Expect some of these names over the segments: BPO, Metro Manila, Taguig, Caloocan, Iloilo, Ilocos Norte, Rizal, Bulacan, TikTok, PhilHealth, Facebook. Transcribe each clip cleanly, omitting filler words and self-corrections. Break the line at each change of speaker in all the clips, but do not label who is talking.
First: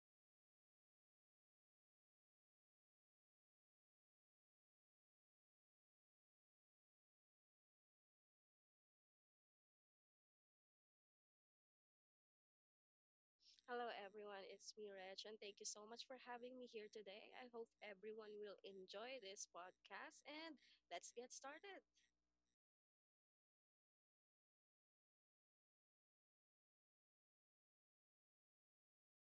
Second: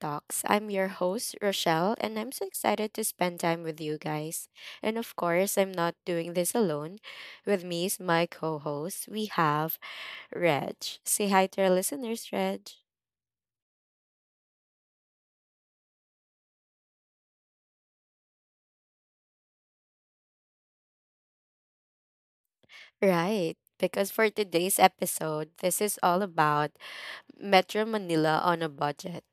talks. I'm your host, Rochelle, and I'm so excited to spend time with you guys. And of course, I'm not doing this alone. With me is my co host, we have Reg. Say hi to our listeners, Reg.
Hello, everyone. It's me, Reg, and thank you so much for having me here today. I hope everyone will enjoy this podcast, and let's get started.
Right, because for today's episode, this is all about Metro Manila on a budget,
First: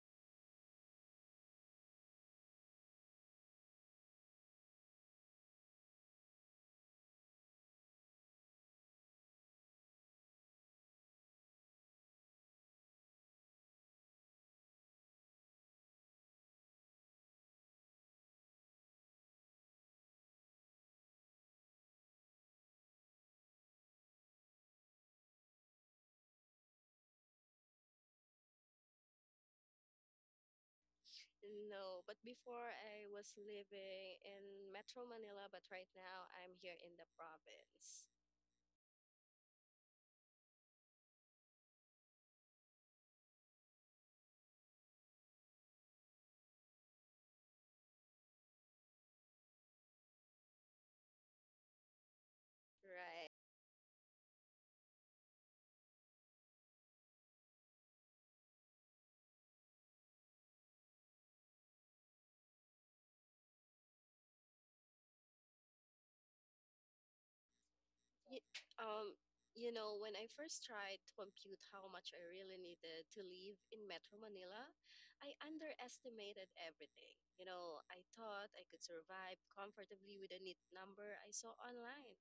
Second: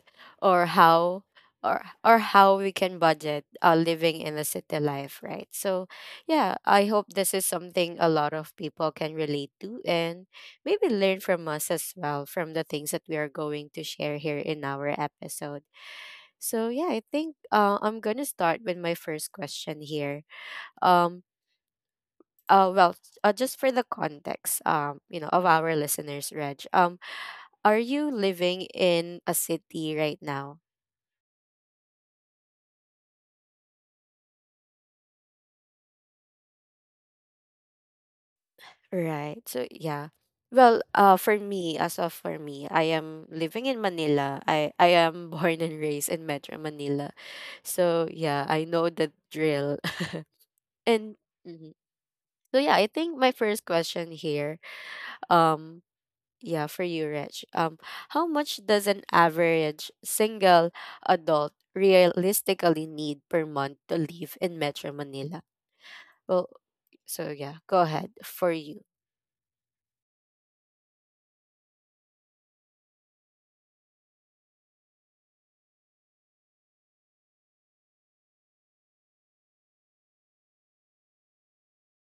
or how or how we can budget, living in the city life, right? So, yeah, I hope this is something a lot of people can relate to and maybe learn from us as well, from the things that we are going to share here in our episode. So, yeah, I think I'm going to start with my first question here. Um well, just for the context, of our listeners, Reg. Are you living in a city right now?
No, but before I was living in Metro Manila, but right now I'm here in the province.
Right. So yeah. Well, for me, I am living in Manila. I am born and raised in Metro Manila. So yeah, I know the drill. And mhm, so yeah, I think
Right.
my first question here, um yeah, for you, Rich. How much does an average single adult realistically need per month to live in Metro Manila? Well, so yeah, go ahead
Y-
for you.
um, when I first tried to compute how much I really needed to live in Metro Manila, I underestimated everything. I thought I could survive comfortably with a neat number I saw online.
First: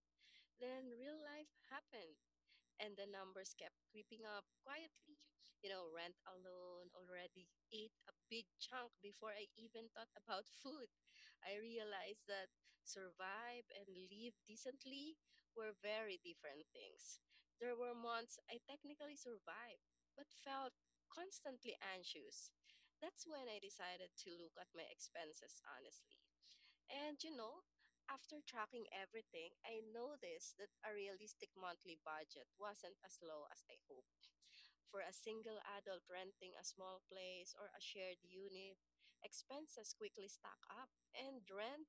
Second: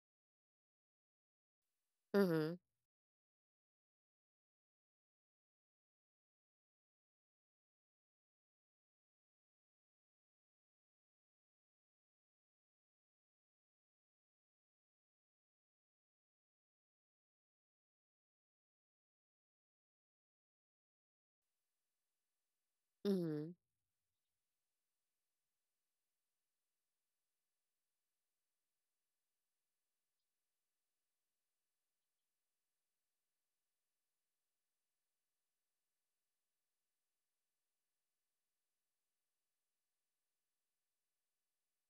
Then real life happened
Mhm.
and the numbers kept creeping up quietly. Rent alone already ate a big chunk before I even thought about food. I realized that survive and live decently were very different things. There were months I technically survived, but felt constantly anxious. That's when
Mhm.
I decided to look at my expenses honestly. And after tracking everything, I noticed that a realistic monthly budget wasn't as low as I hoped. For a single adult renting a small place or a shared unit, expenses quickly stack up, and rent,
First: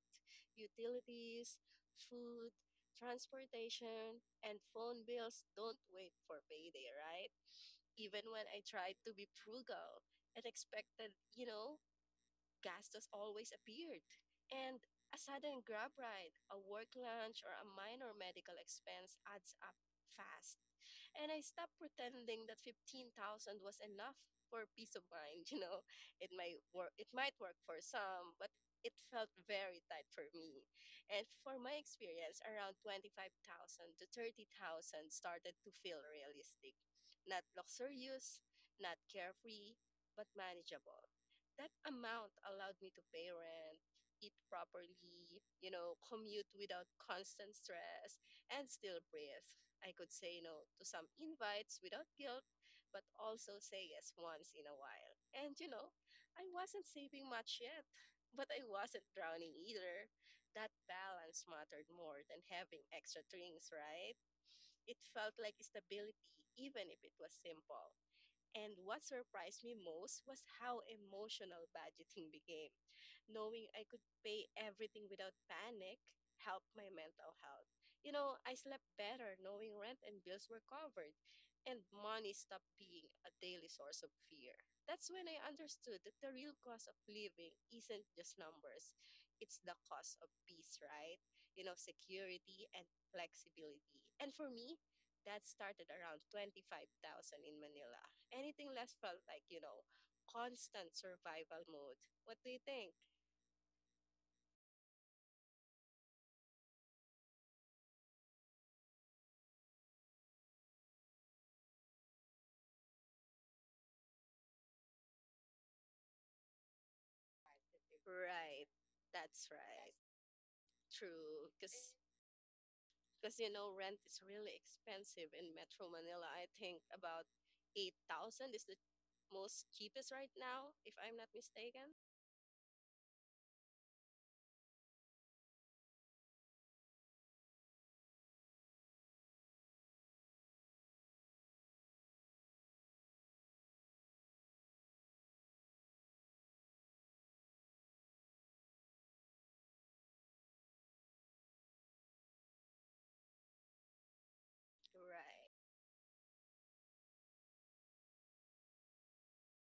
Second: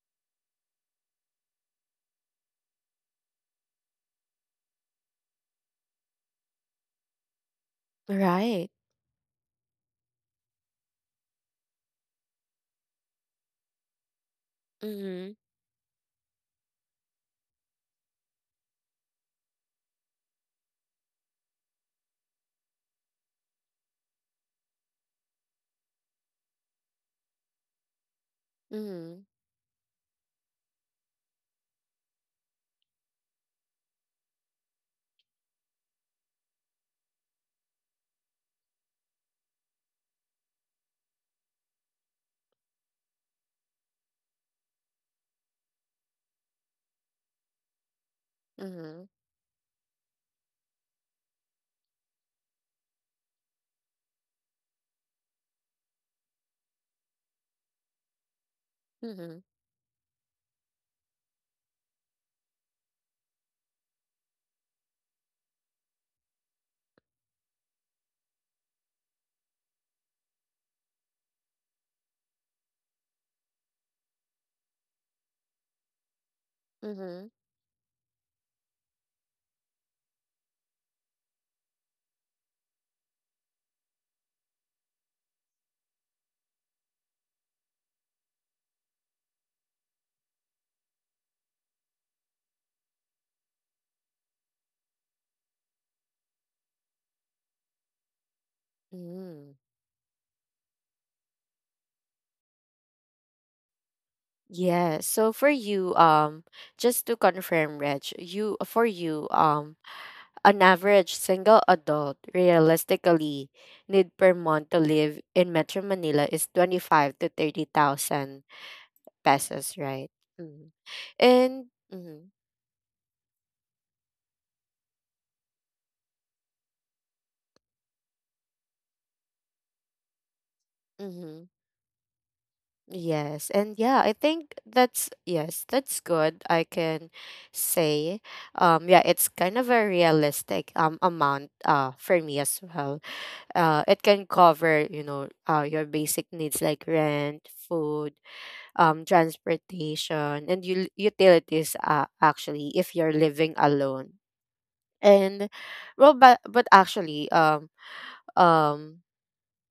utilities, food, transportation, and phone bills don't wait for payday, right? Even when I
Right.
tried to be frugal and expected, gastos always appeared, and a
Mhm.
sudden grab ride, a work lunch, or a minor medical expense adds up fast. And I stopped pretending that 15,000 was enough for peace of mind, you know. It might work for some, but it
Mhm.
felt very tight for me. And for my experience, around 25,000 to 30,000 started to feel realistic. Not luxurious, not carefree, but manageable that amount allowed me to pay rent, eat properly, commute without constant stress, and still
Mhm.
breathe. I could say no to some invites without guilt, but also say yes once in a while. And I wasn't saving much yet, but I wasn't
Mhm.
drowning either. That balance mattered more than having extra drinks, right? It felt like stability, even if it was simple. And what surprised me most was how emotional budgeting became. Knowing I could pay everything without panic helped my
Mhm.
mental health. I slept better knowing rent and bills were covered, and money stopped being a daily source of fear. That's when I understood that the real cost of living isn't just numbers, it's the cost of peace, right? Security and flexibility. And for me, that started around 25,000 in Manila. Anything less felt like,
Mhm.
you know, constant survival mode. What do you think?
Yeah. So for you, just to confirm, Reg, an average single adult realistically need per month to live in Metro Manila is 25 to 30,000
Right. That's
pesos,
right.
right? Mhm.
True.
And
Because
mhm.
because rent is really expensive in Metro Manila. I think about 8,000 is the most cheapest right now, if I'm not
Mhm.
mistaken.
Yes, and yeah, I think that's good. I can say, yeah, it's kind of a realistic amount, for me as well. It can cover, your basic needs, like rent, food, transportation, and utilities. Actually, if you're living alone, and
Right.
well, but actually, um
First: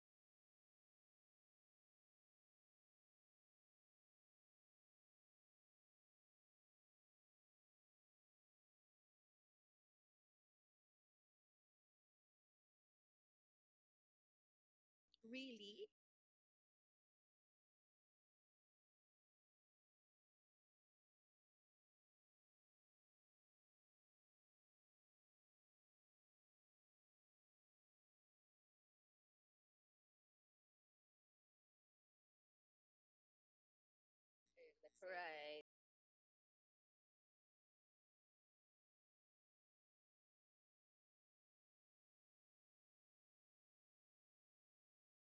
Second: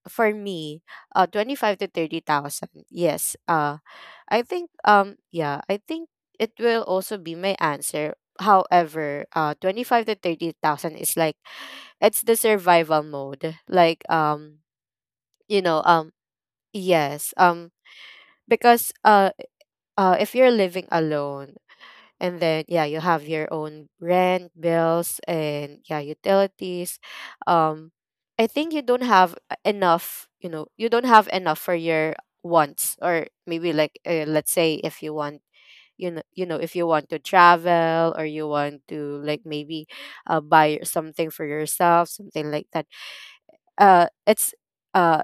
for me, 25 to 30,000. Yes. I think yeah, I think it will also be my answer. However, 25 to 30,000 is like it's the survival mode. Like, you know
Really?
um yes, because, if you're living alone, and then, yeah, you have your own rent, bills, and yeah, utilities, um I think you don't have enough for your wants, or maybe, like, let's say if you want,
Right.
if you want to travel, or you want to like maybe, buy something for yourself, something like that. uh it's uh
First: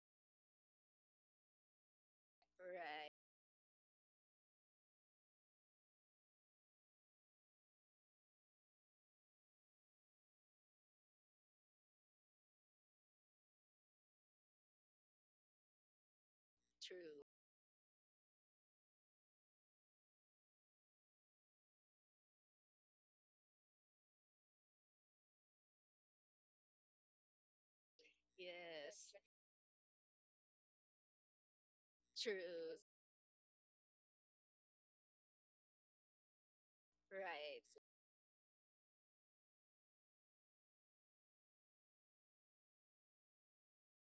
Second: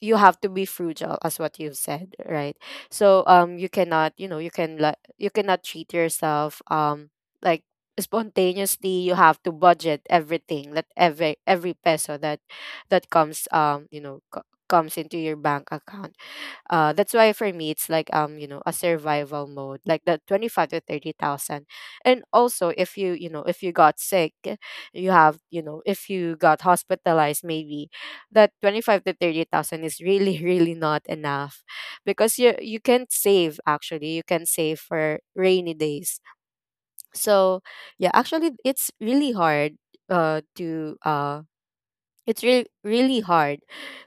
you have to be frugal, as what you've said, right?
Right.
So you cannot you know you can like you cannot treat yourself, like, spontaneously. You have to budget everything, that every peso that comes into your bank account. Uh, that's
True.
why for me it's like, a survival mode, like the 25 to 30,000. And also, if if you got sick, you have you know if you got hospitalized, maybe that 25 to
Yes.
30,000 is really really not enough, because
True.
you can save, actually, you can save for rainy days. So
Right.
yeah, actually, uh to uh it's really, really hard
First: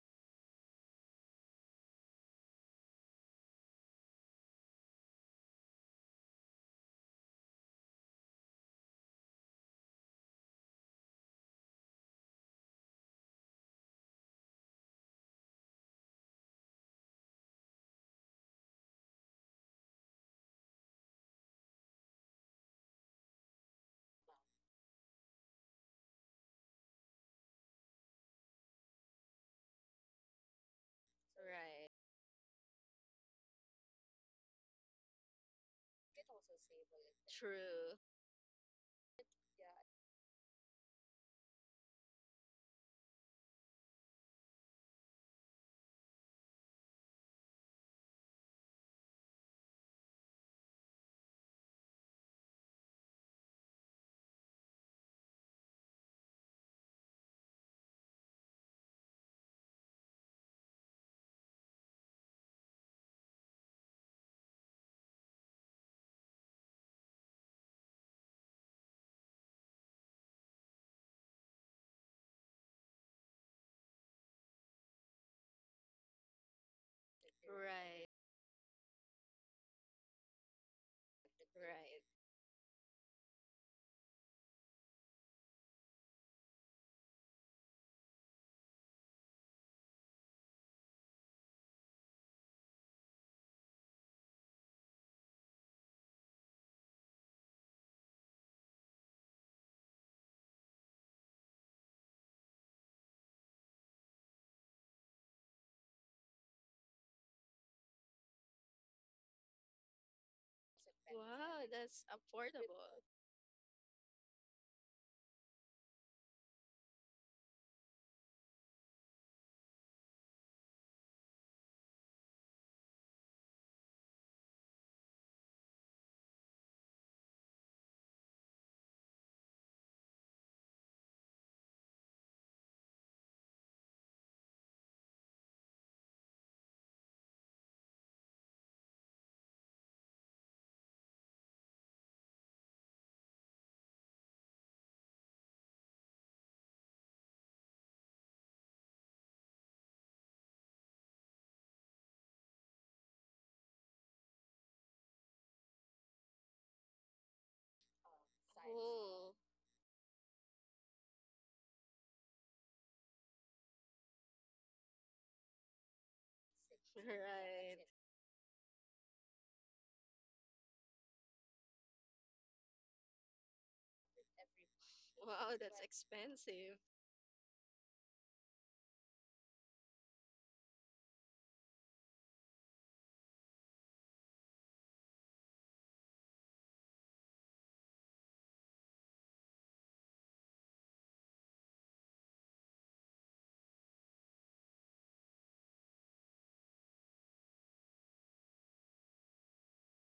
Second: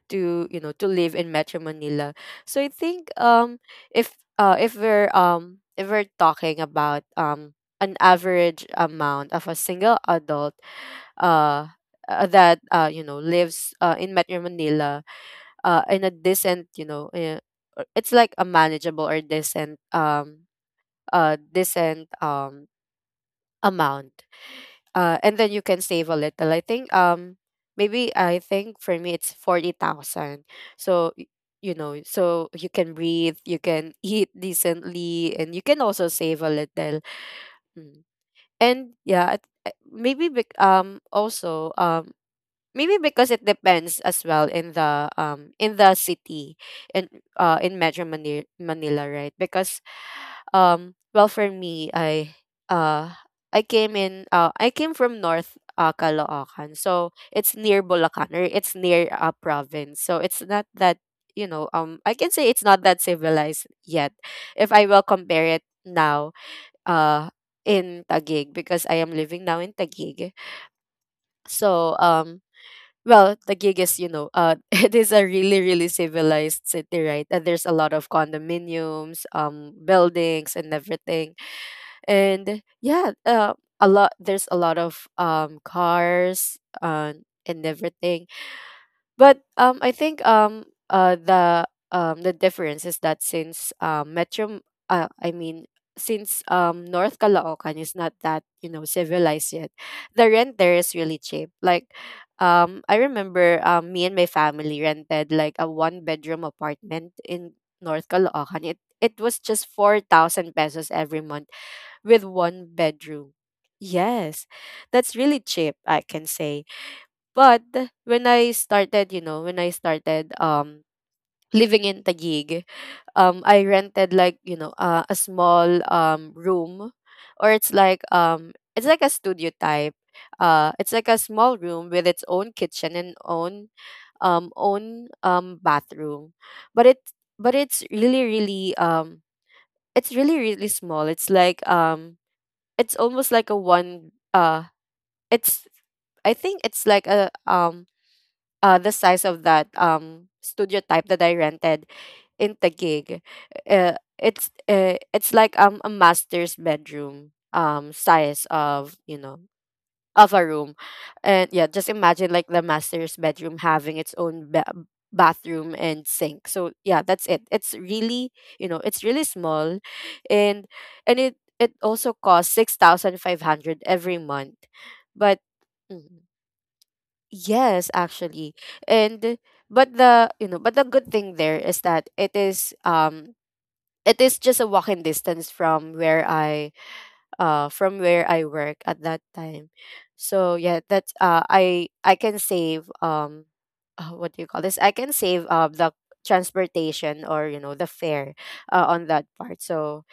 to you know to live in Metro Manila. So I think, if we're talking about, an average amount of a single adult, uh that, lives, in Metro Manila, in a decent, it's like a manageable or decent, amount, and then you can save a little. I think, maybe I think for me it's 40,000. So y- you
Right.
know, so you can breathe, you can eat decently, and you can also save a little.
True.
Mm. And yeah, maybe because it depends as well in the, city, in in Metro Manila, Manila, right? Because, well, for me, uh I came from North, Caloocan, so it's near Bulacan or it's near a, province, so it's not that, I can say it's not that civilized yet, if I will compare it now, uh in Taguig, because I am living now in Taguig. So, well, Taguig is, it is a really, really civilized city, right? And there's a lot
Right.
of condominiums, buildings, and everything.
Right.
And yeah, a lot. There's a lot of cars, and everything. But, I think, uh, the the difference is that, since Metro, I mean, since North Caloocan is not that, civilized yet, the rent there is really cheap. Like, I remember, me and my family rented like a one bedroom apartment in North Caloocan. It was just 4,000 pesos every month,
Wow, that's
with one
affordable.
bedroom. Yes, that's really cheap, I can say. But when I started, living in Taguig, I rented like, a small room, or it's like a studio type. It's like a small room with its own kitchen and own bathroom. But it but it's really, really small. It's almost like a, one it's I think it's like a the size of that studio type that I rented in Taguig. It's a master's bedroom, size of,
Oh.
a room, and yeah, just imagine like the master's bedroom having its own bathroom and sink. So yeah, that's it. It's
Right.
really you know it's really small, and and it also costs 6,500 every month, but.
Wow, that's
Mm-hmm.
expensive.
Yes, actually. And but the you know, but the good thing there is that it is just a walking distance from where I work at that time. So yeah, that's, I can save, what do you call this? I can save, the transportation, or the fare, on that part. So,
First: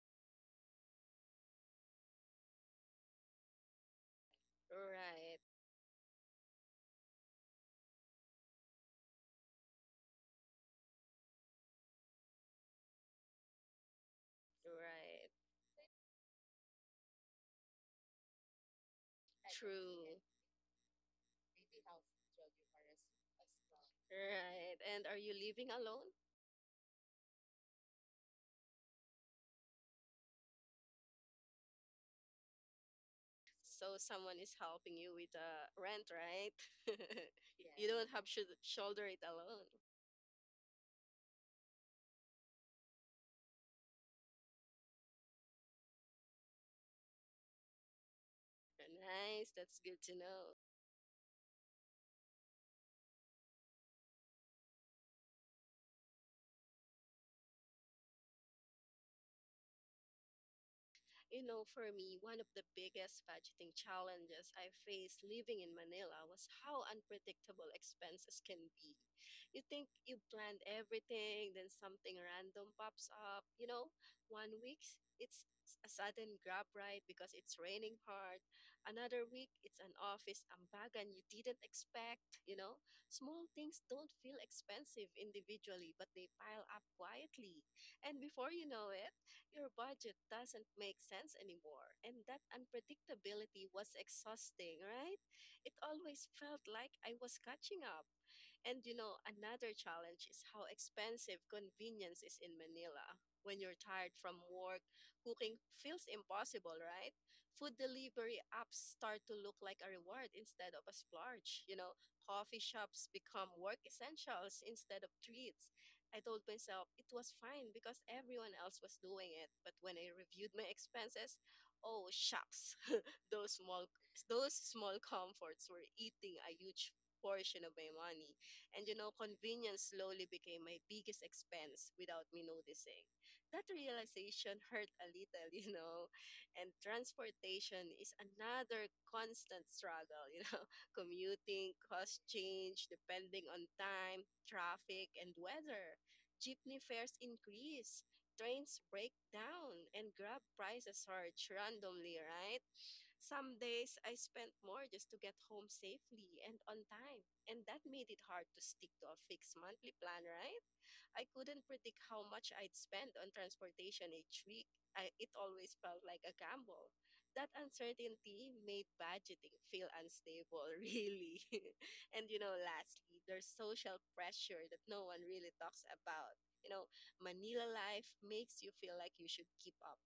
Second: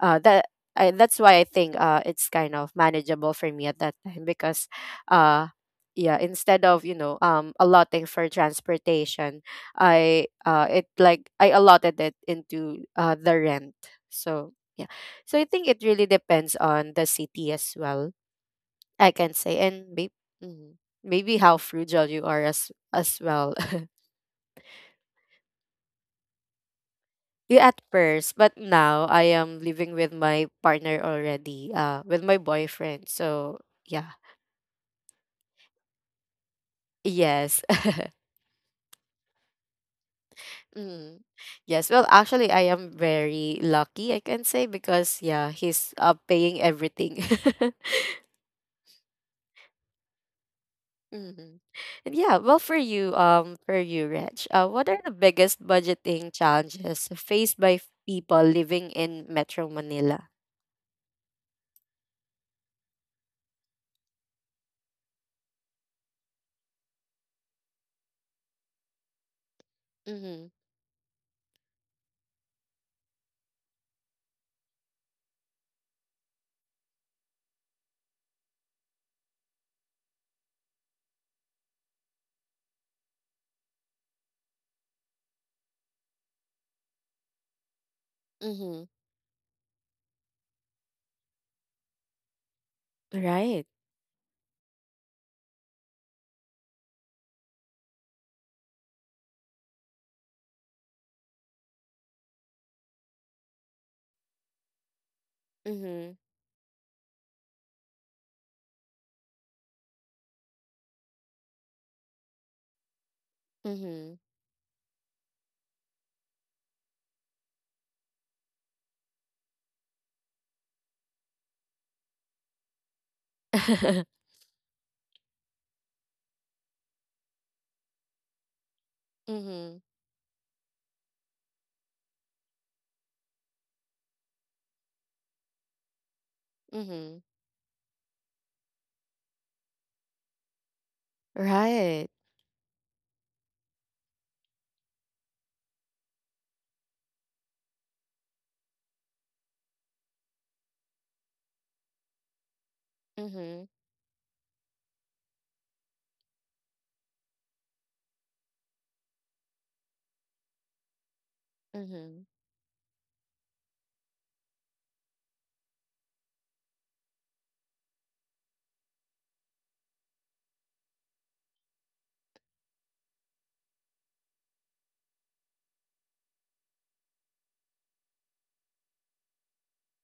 uh, that that's why I think, it's kind of manageable for me at that time, because,
Right.
uh, yeah, instead of, allotting for transportation, I allotted it into the rent. So yeah,
Right.
so I think it really depends on the city as well. I can say, and maybe,
True.
how frugal you are, as well.
Right. And are you living alone?
Yeah, at first, but now I am living with my partner already, with my boyfriend. So
So
yeah,
someone is helping you with the rent, right?
yes.
You don't have shoulder it alone.
Mm. Yes. Well, actually, I am very lucky, I can say, because yeah, he's paying everything.
Nice. That's good to know.
hmm And yeah, well, for you, Reg, what are the biggest budgeting challenges faced by people living in Metro Manila?
For me, one of the biggest budgeting challenges I faced living in Manila was how unpredictable expenses can be. You think you
Mm-hmm.
planned everything, then something random pops up. One week it's a sudden grab ride because it's raining hard. Another week it's an office ambagan you didn't expect. Small things don't feel expensive individually, but they pile up quietly. And before you
Mm-hmm.
know it, your budget doesn't make sense anymore. And that
Right.
unpredictability was exhausting, right? It always felt like I was catching up, and another challenge is how expensive convenience is in Manila. When you're tired from work, cooking feels
Mm-hmm.
impossible, right? Food delivery apps start to look like a reward instead of a splurge. Coffee shops become work
Mm-hmm.
essentials instead of treats. I told myself it was fine because everyone else was doing it. But when I reviewed my expenses, oh, shucks. Those small those small comforts were eating a huge portion of my money. And
Mm-hmm.
convenience slowly became my biggest expense without me noticing. That realization hurt a little, you know. And
Mm-hmm.
transportation is another constant struggle. Commuting,
Right.
cost change, depending on time, traffic, and weather. Jeepney fares increase, trains break down, and grab prices surge randomly, right? Some
Mm-hmm.
days I spent more just to get home safely and on time. And that made it hard to stick to a fixed monthly plan, right? I couldn't predict
Mm-hmm.
how much I'd spend on transportation each week. It always felt like a gamble. That uncertainty made budgeting feel unstable, really. And lastly, there's social pressure that no one really talks about. You know, Manila life makes you feel like you should keep up.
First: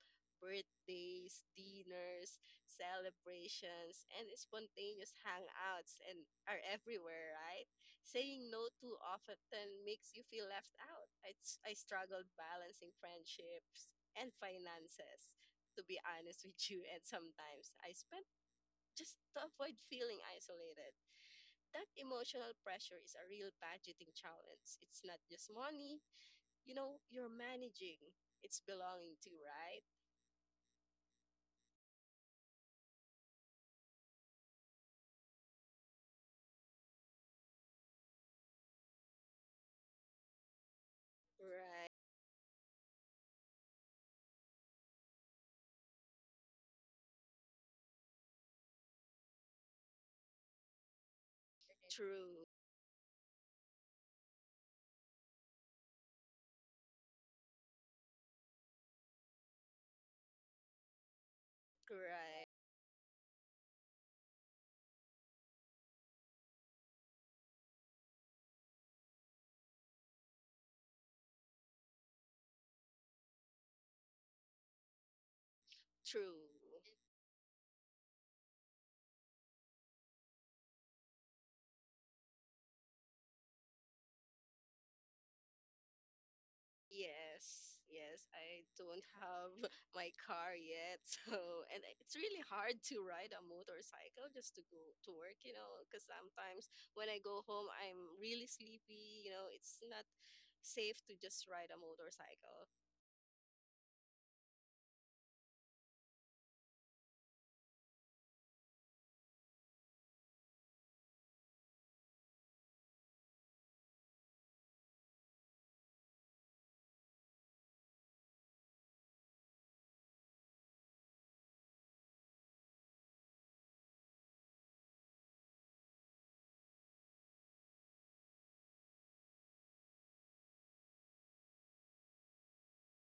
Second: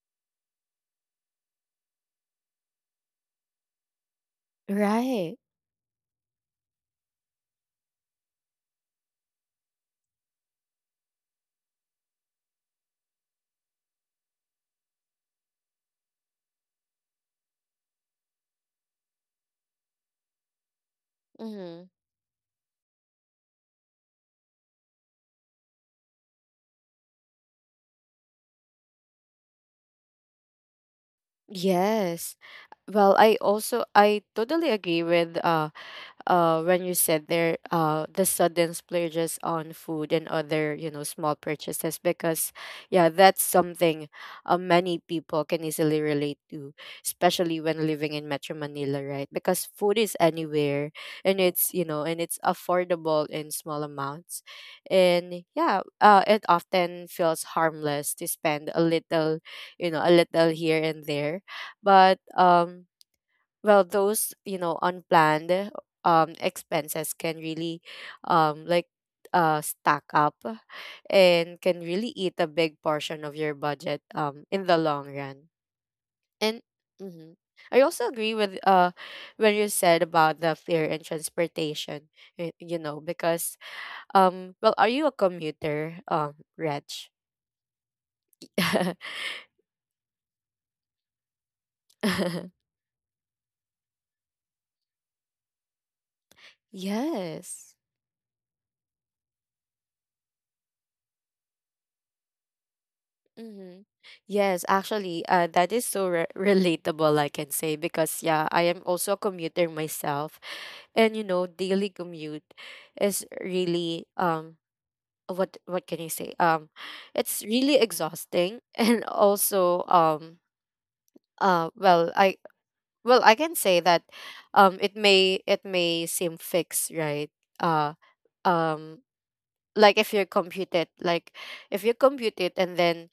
Birthdays, dinners, celebrations, and spontaneous
Right.
hangouts and are everywhere, right? Saying no too often makes you feel left out. I struggled balancing friendships and finances, to be honest with you. And sometimes I spent just to avoid feeling isolated.
Mm-hmm.
That emotional pressure is a real budgeting challenge. It's not just money, you're managing, it's belonging to, right?
Yes. Well, I totally agree with, when you said there, the sudden splurges on food and other, small
Right.
purchases, because yeah, that's something, many people can easily relate to, especially when living in Metro Manila, right, because food is anywhere, and it's
True.
affordable in small amounts, and yeah, it often feels harmless to spend a little, a little here and there. But,
Right.
well, those, unplanned, expenses can really, um like stack up, and can really eat a big portion of your budget, in the long run.
True.
And mhm. I also agree with, when you said about the fare and transportation, because, well, are you a commuter, Reg?
Yes, yes, I don't have my car yet. So, it's really hard to ride a motorcycle just to go to work, because sometimes when I go home,
Yes.
I'm really sleepy, it's not safe to just ride a motorcycle.
Mm-hmm. Yes, actually, that is so relatable, I can say, because yeah, I am also a commuter myself, and you know, daily commute is really, what can you say? It's really exhausting, and also, well, I can say that, it may seem fixed, right? Uh um like if you compute it, like if you compute it and then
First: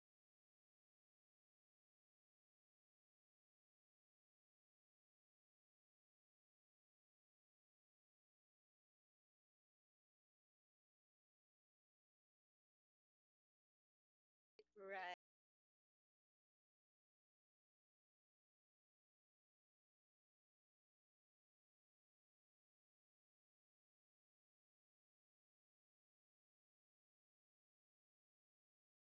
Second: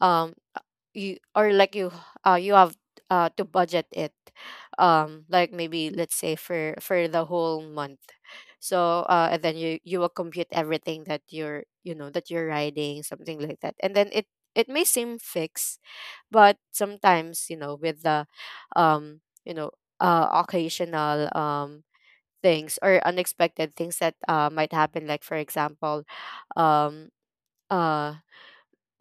um uh, you or like you you have to budget it, like maybe let's say for the whole month. So and then you will compute everything that you know that you're riding, something like that, and then it may
Right,
seem fixed. But sometimes, you know, with the, um you know occasional things or unexpected things that might happen, like for example, um uh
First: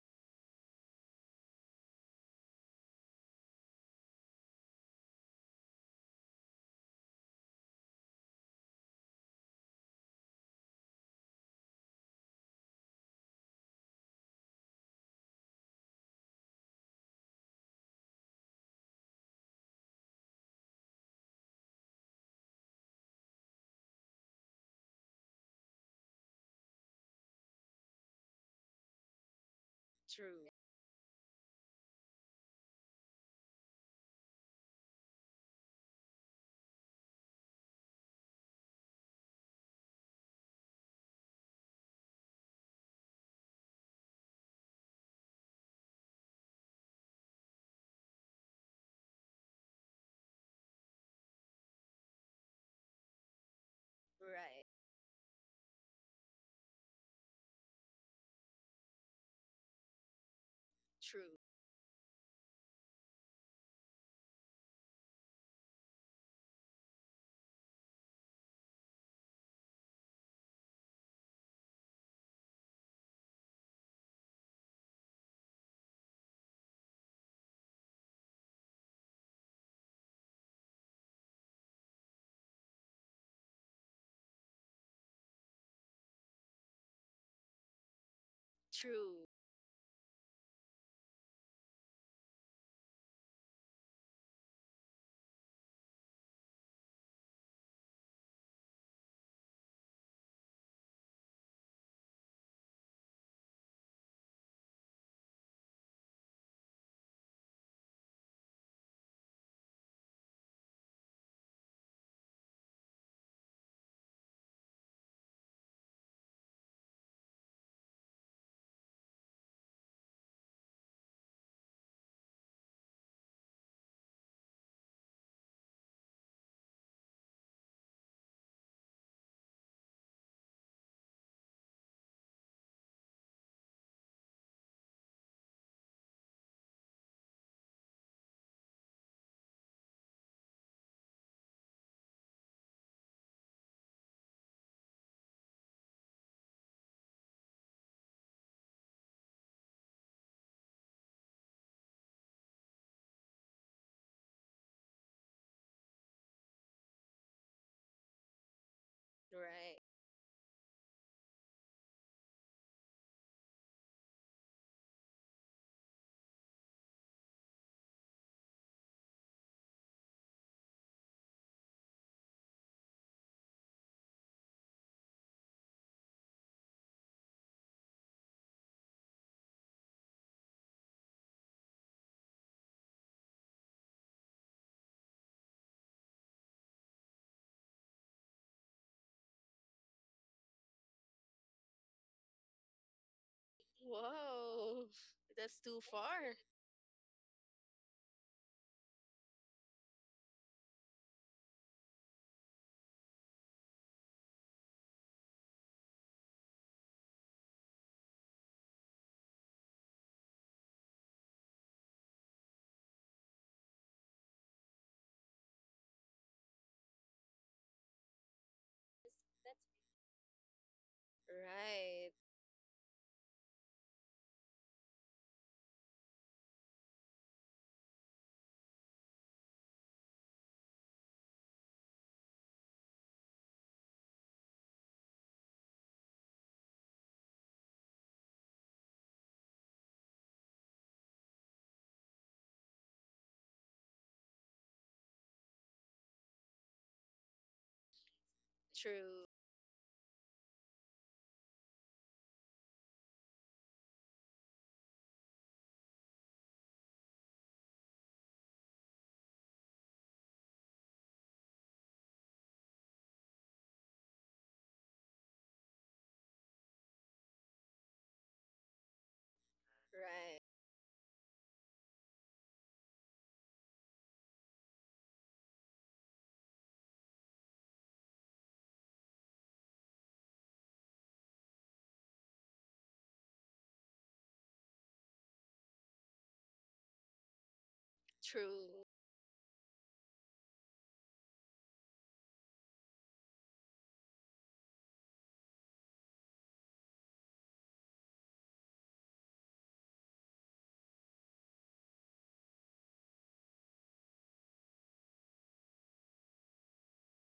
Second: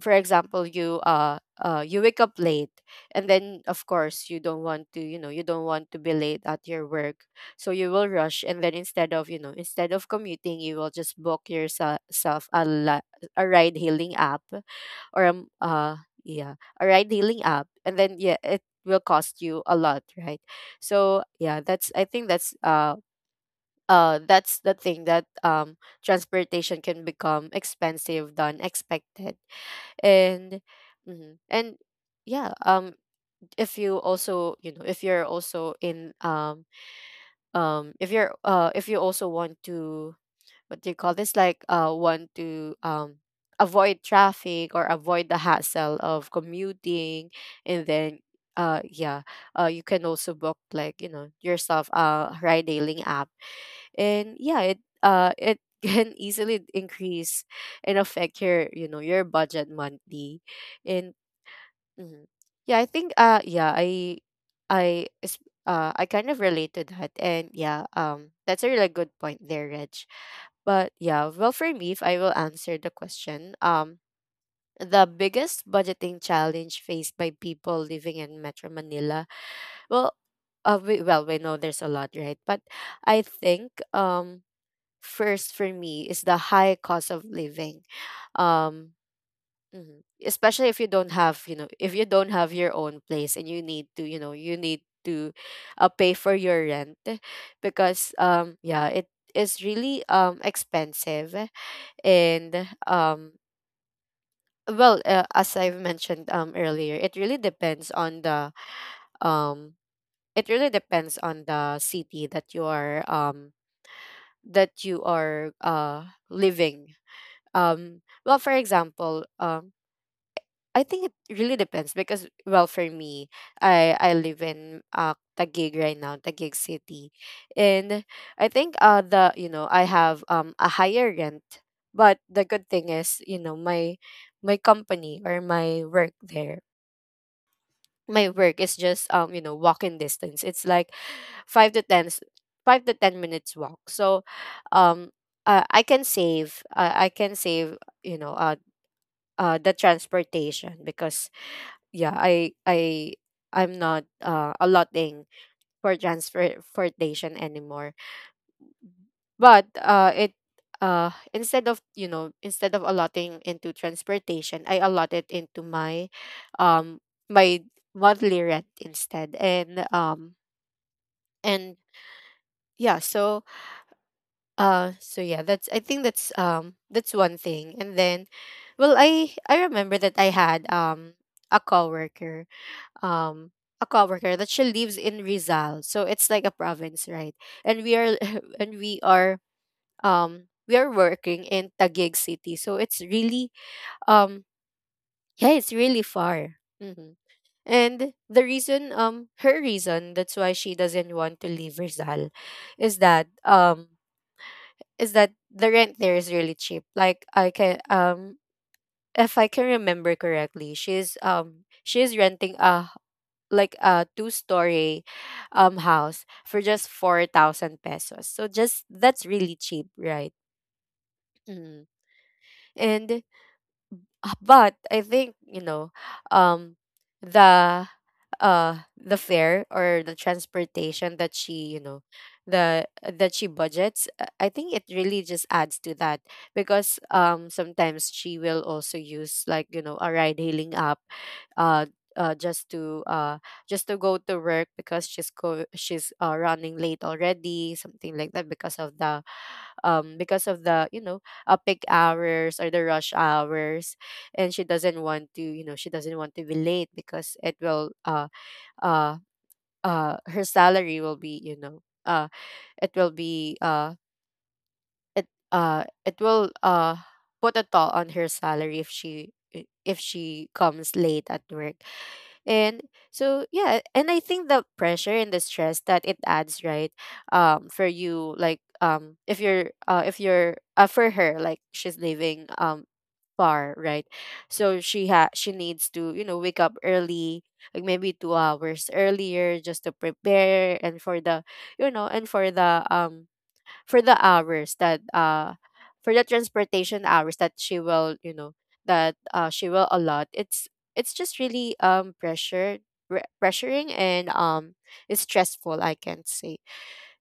for example, you you wake up late, and then of course you don't want to, you don't want to be late at your work. So you will rush, and then instead of, instead of commuting, you will just book yourself a a ride hailing app, or yeah, a ride hailing app, and then yeah, it will cost you a lot, right? So yeah, that's, I think that's the thing, that transportation can become expensive than expected.
true,
And mhm. And yeah, if you also, you know, if you're also in, if you're if you also want to, what do you call this, like want to, avoid traffic or avoid the hassle of commuting, and then yeah, you can also book, like, you know, yourself a ride hailing app, and
right,
yeah, it can easily increase and affect your, you know, your budget monthly. And
true,
mhm. Yeah, I think yeah, I is- I kind of relate to that. And yeah, that's a really good point there, Reg. But yeah, well for me, if I will answer the question, the biggest budgeting challenge faced by people living in Metro Manila, well well we know there's a lot, right? But I think, first for me is the high cost of living. Um
true,
Mhm. Especially if you don't have, you know, if you don't have your own place and you need to, you know, you need to pay for your rent, because yeah, it is really expensive. And um well as I've mentioned earlier, it really depends on the, um it really depends on the city that you are, that you are living. Well for example, I think it really depends, because well for me, I live in Taguig right now, Taguig City. And I think the, you know, I have a higher rent, but the good thing is, you know, my company, or my work there, my work is just, you know, walking distance, it's like five to ten s- 5 to 10 minutes walk. So um I can save I can save, you know the transportation, because yeah I'm not allotting for transportation anymore. But
right.
it instead of, you know, instead of allotting into transportation, I allot it into my, um my monthly rent instead. And and yeah. So so yeah, that's, I think that's one thing. And then, well I remember that I had a coworker, um a coworker that she lives in Rizal. So it's like a province, right? And we are and we are, we are working in Taguig City. So it's really, um
Whoa,
yeah,
that's
it's
too
really
far.
far. Hmm. And the reason, her reason that's why she doesn't want to leave Rizal is that, is that the rent there is really cheap. Like I can, if I can remember correctly, she's, she's renting a, like a two story, house for just 4,000 pesos, so just that's really cheap, right? Mhm.
Right,
And but I think, you know, um the the fare or the transportation that she, you know, the that she budgets, I think it really just adds to that, because sometimes she will also use like, you know, a ride hailing app, uh, uh just to uh just to go to work, because she's running late already, something like that, because of
true,
the, because of the, you know, peak hours or the rush hours. And she doesn't want to, you know, she doesn't want to be late, because it will uh her salary will be, you know, uh it will be uh it will put a toll on her salary if she if
right,
she comes late at work. And so yeah, and I think the pressure and the stress that it adds, right? For you, like if you're for her, like she's living, far, right? So she needs to, you know, wake up early, like maybe two
true,
hours earlier, just to prepare, and for the, you know, and for the, for the hours that for the transportation hours that she will, you know, that she will allot. It's just really, pressuring, and it's stressful, I can't say.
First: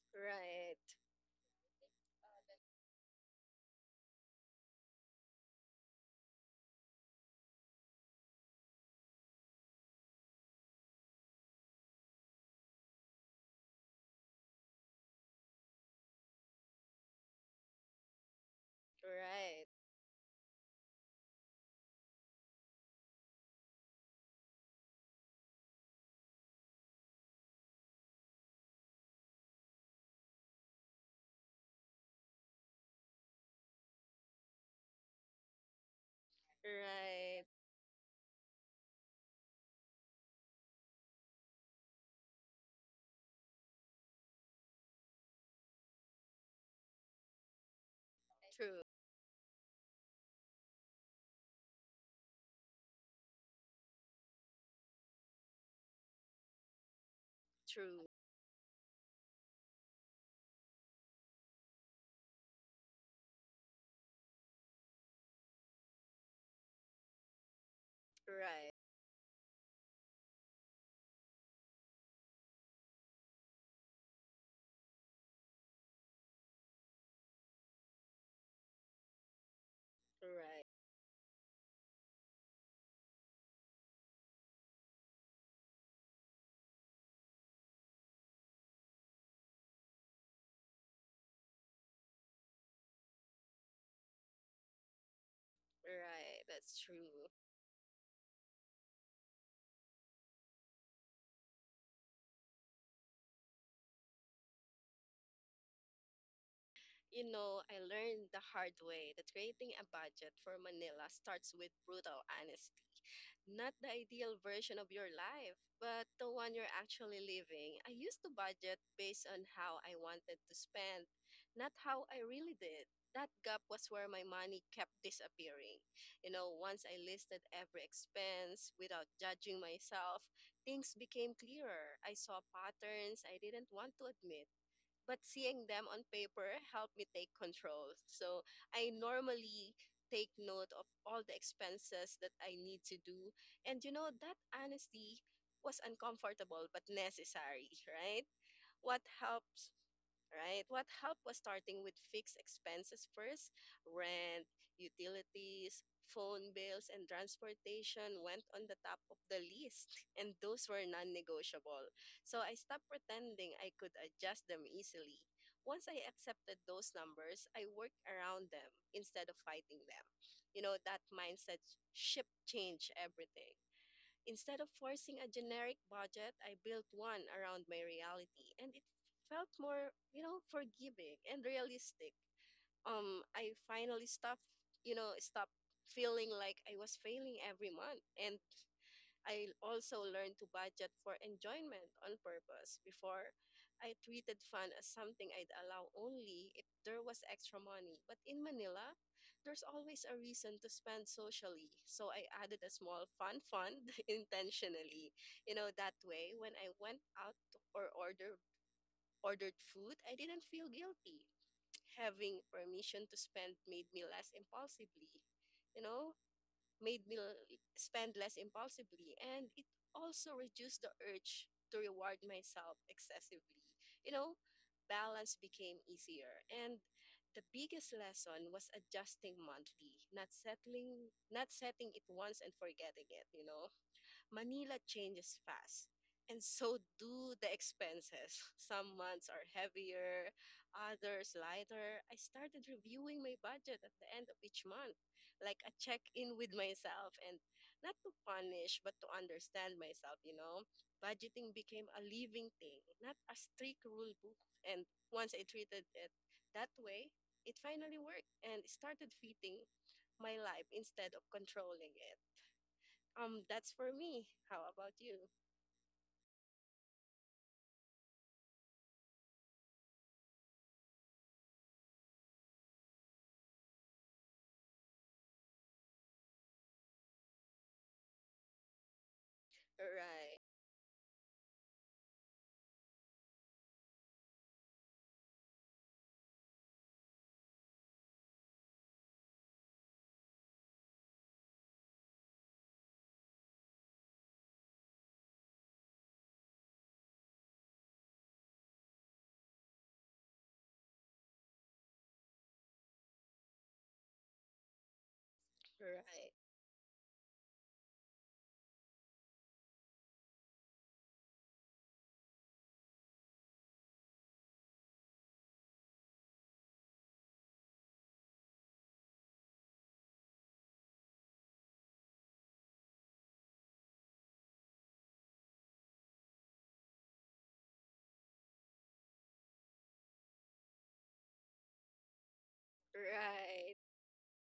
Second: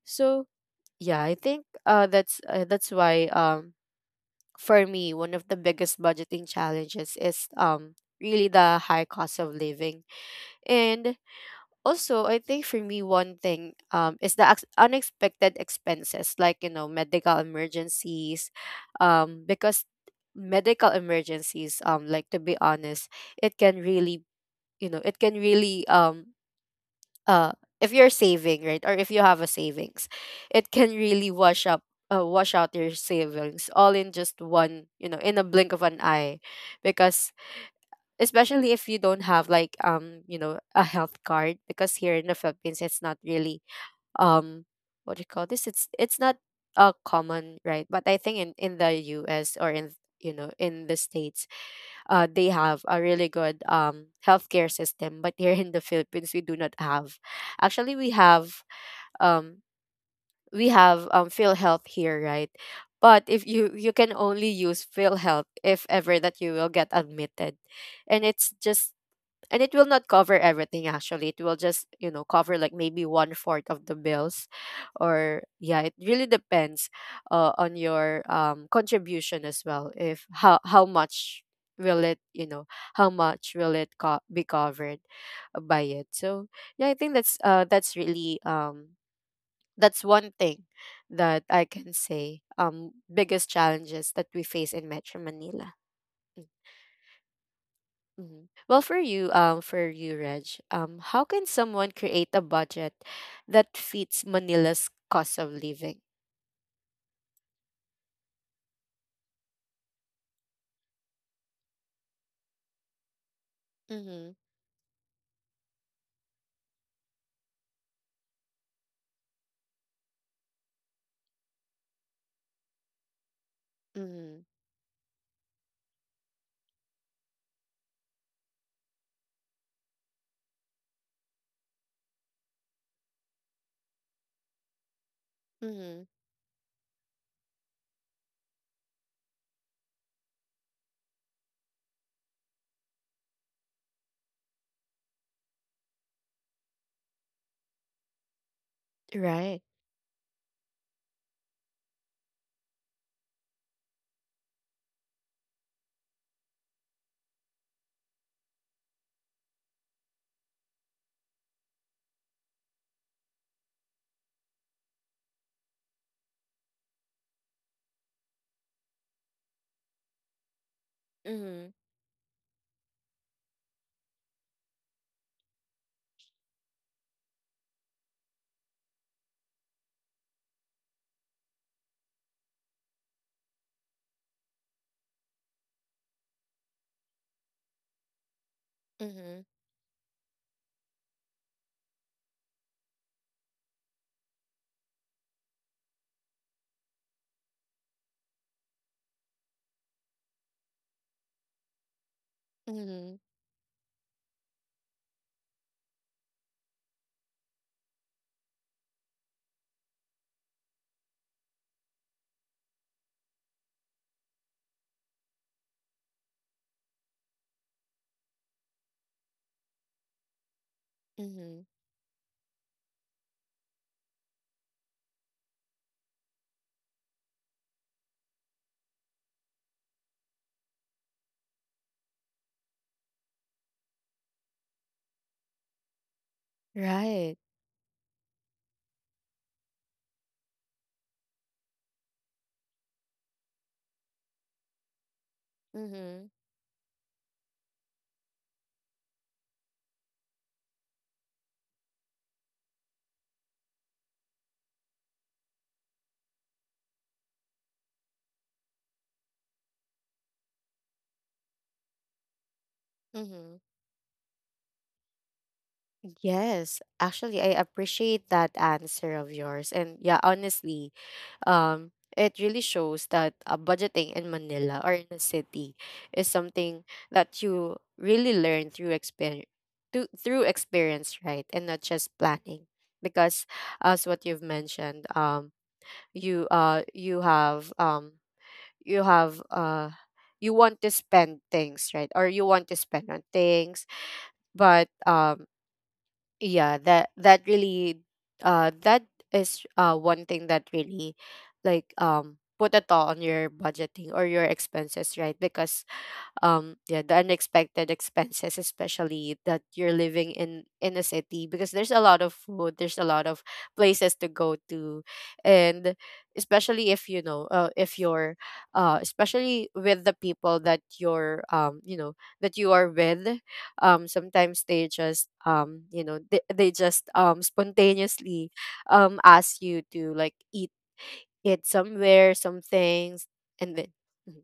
So
right,
yeah, I think that's why for me, one of the biggest budgeting challenges is really the high cost of living. And also I think for me, one thing is the unexpected expenses, like you know, medical emergencies,
right,
because medical emergencies, like to be honest, it can really, you know, it can really, uh if you're saving, right, or if you have a savings, it can really wash up, wash out your savings, all in just one, you know, in a blink of an eye. Because
right.
especially if you don't have, like, you know, a health card, because here in the Philippines it's not really, um what do you call this, it's not common, right? But I think in,
True,
the US, or in, you know, in the states, they have a really good, healthcare system. But here in the Philippines, we do not have, actually
true.
we have, um we have, PhilHealth here, right? But if you, you can only use PhilHealth if ever that you will get admitted. And it's
Right,
just, and it will not cover everything, actually it will just, you know, cover like maybe one fourth of the bills, or yeah, it really depends on your contribution as well, if how,
right,
how much will it, you know, how much will it be covered by it. So yeah, I think that's really that's one thing that I can say, biggest challenges that we face in Metro Manila.
right. That's true.
Mhm. Well, for you, Reg, how can someone create a budget that fits Manila's cost of living?
I learned the hard way that creating a budget for Manila starts with brutal honesty. Not the
Mm-hmm.
ideal version of your life, but the one you're actually living. I used to budget based on how I wanted to spend, not how I really did. That gap was where my
Mm-hmm.
money kept disappearing. Once I listed every expense without judging myself, things became clearer. I saw patterns I didn't want to admit but seeing them on
Mm-hmm.
paper helped me take control. So I normally take note of all the expenses that I need to do. And that honesty was uncomfortable but necessary, right? What
Right.
helps right? What helped was starting with fixed expenses first. Rent, utilities, phone bills, and transportation went on the top of the list, and those were non negotiable. So I stopped pretending I could adjust them easily. Once I accepted those numbers, I worked around them instead of fighting them. That mindset
Mm-hmm.
shift changed everything. Instead of forcing a generic budget, I built one around my reality, and it felt more, forgiving and realistic. I finally stopped feeling like I was failing every month, and
Mm-hmm.
I also learned to budget for enjoyment on purpose. Before, I treated fun as something I'd allow only if there was extra money. But in Manila, there's always a reason to spend socially. So I added a small
Mm-hmm.
fun fund intentionally. That way when I went out or ordered food, I didn't feel guilty. Having permission to spend made me less impulsively. You know, made me spend less impulsively and it also reduced the urge
Mm-hmm.
to reward myself excessively you know Balance became easier and the biggest lesson was adjusting monthly not settling not setting it once and forgetting it. Manila changes fast, and so do
Right.
the expenses. Some months are heavier, others lighter. I started reviewing my budget at the end of each month, like a check
Mm-hmm.
in with myself, and not to punish, but to understand myself. Budgeting became a living thing, not a strict rule book. And once I treated it that way, it finally worked and started fitting my life instead of controlling it.
Mm-hmm.
That's for me. How about you?
Yes, actually, I appreciate that answer of yours. And yeah, honestly, um, it really shows that budgeting in Manila, or in a city, is something that you really learn through experience,
Right,
through experience, right? And not just planning, because as what you've mentioned, you you have you have you want to spend things, right? Or you want to spend on things, but yeah, that really that is one thing that really, like, put a toll on your budgeting or your expenses, right? Because
right, right,
yeah, the unexpected expenses, especially that you're living in, a city, because there's a lot of food, there's a lot of places to go to. And especially if you know if you're especially with the people that you're, you know, that you are with, sometimes they just, you know, they just, spontaneously ask you to like eat it somewhere, some things,
right,
and then mm-hmm.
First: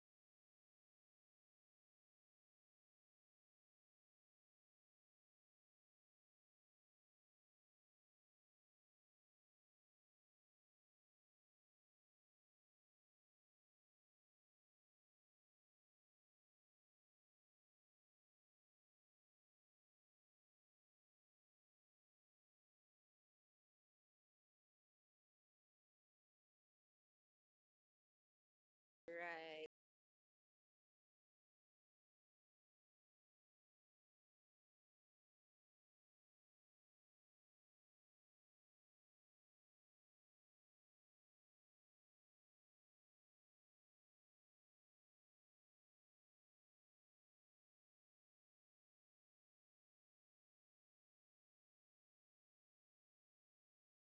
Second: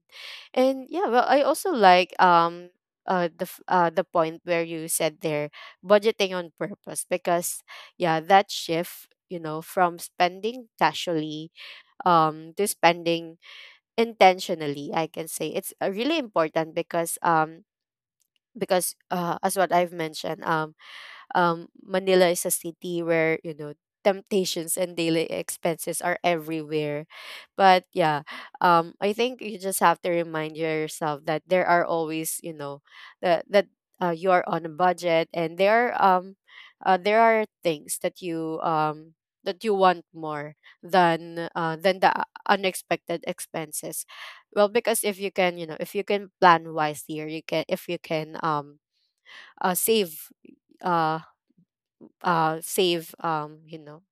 And yeah, well, I also like the point where you said there, budgeting on purpose, because yeah, that shift, you know, from spending casually, to spending intentionally, I can say it's really important, because uh, as what I've mentioned Manila is a city where you know, temptations and daily expenses are everywhere. But yeah, I think you
right,
just have to remind yourself that there are always that you are on a budget, and there are things that you that you want more than the unexpected expenses. Well, because if you can, if you can plan wisely, or you can, if you can save, uh save,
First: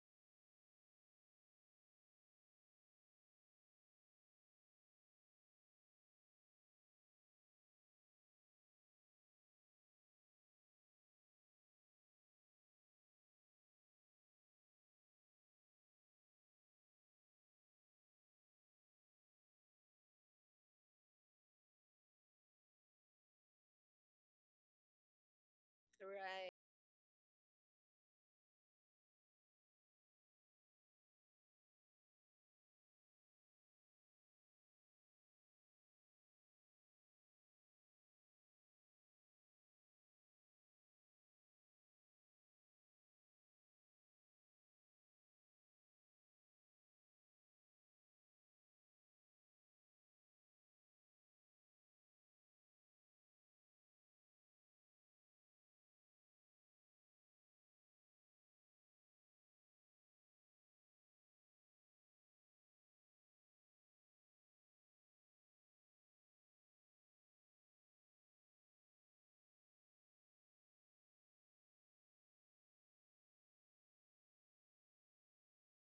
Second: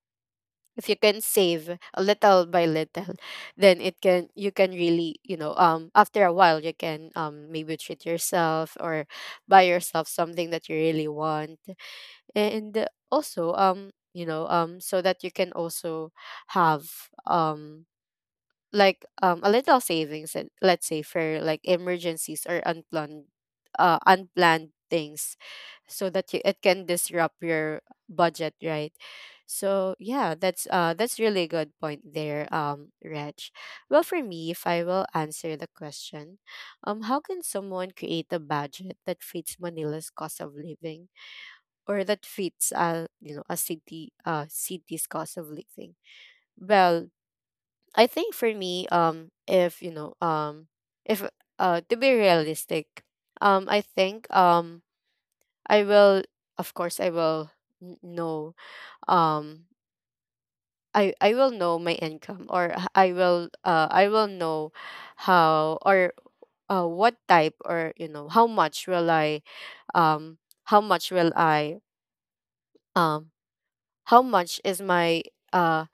if you can save a little by little then it can, you can really, after a while, you can, um, maybe treat yourself or buy yourself something that you really want. And also, so that you can also have, um, like, um, a little savings, and let's say for like emergencies or unplanned, unplanned things, so that you,
right,
it can disrupt your budget, right? So yeah, that's that's really good point there, um, Reg. Well, for me, if I will answer the question, um, how can someone create a budget that fits Manila's cost of living, or that fits, a city, city's cost of living? Well, I think for me, if you know, if, to be realistic, I think, I will, of course, I will n- know, um, I will know my income, or h- I will know how, or what type, or you know how much will I, um, how much will I, um, how much is my uh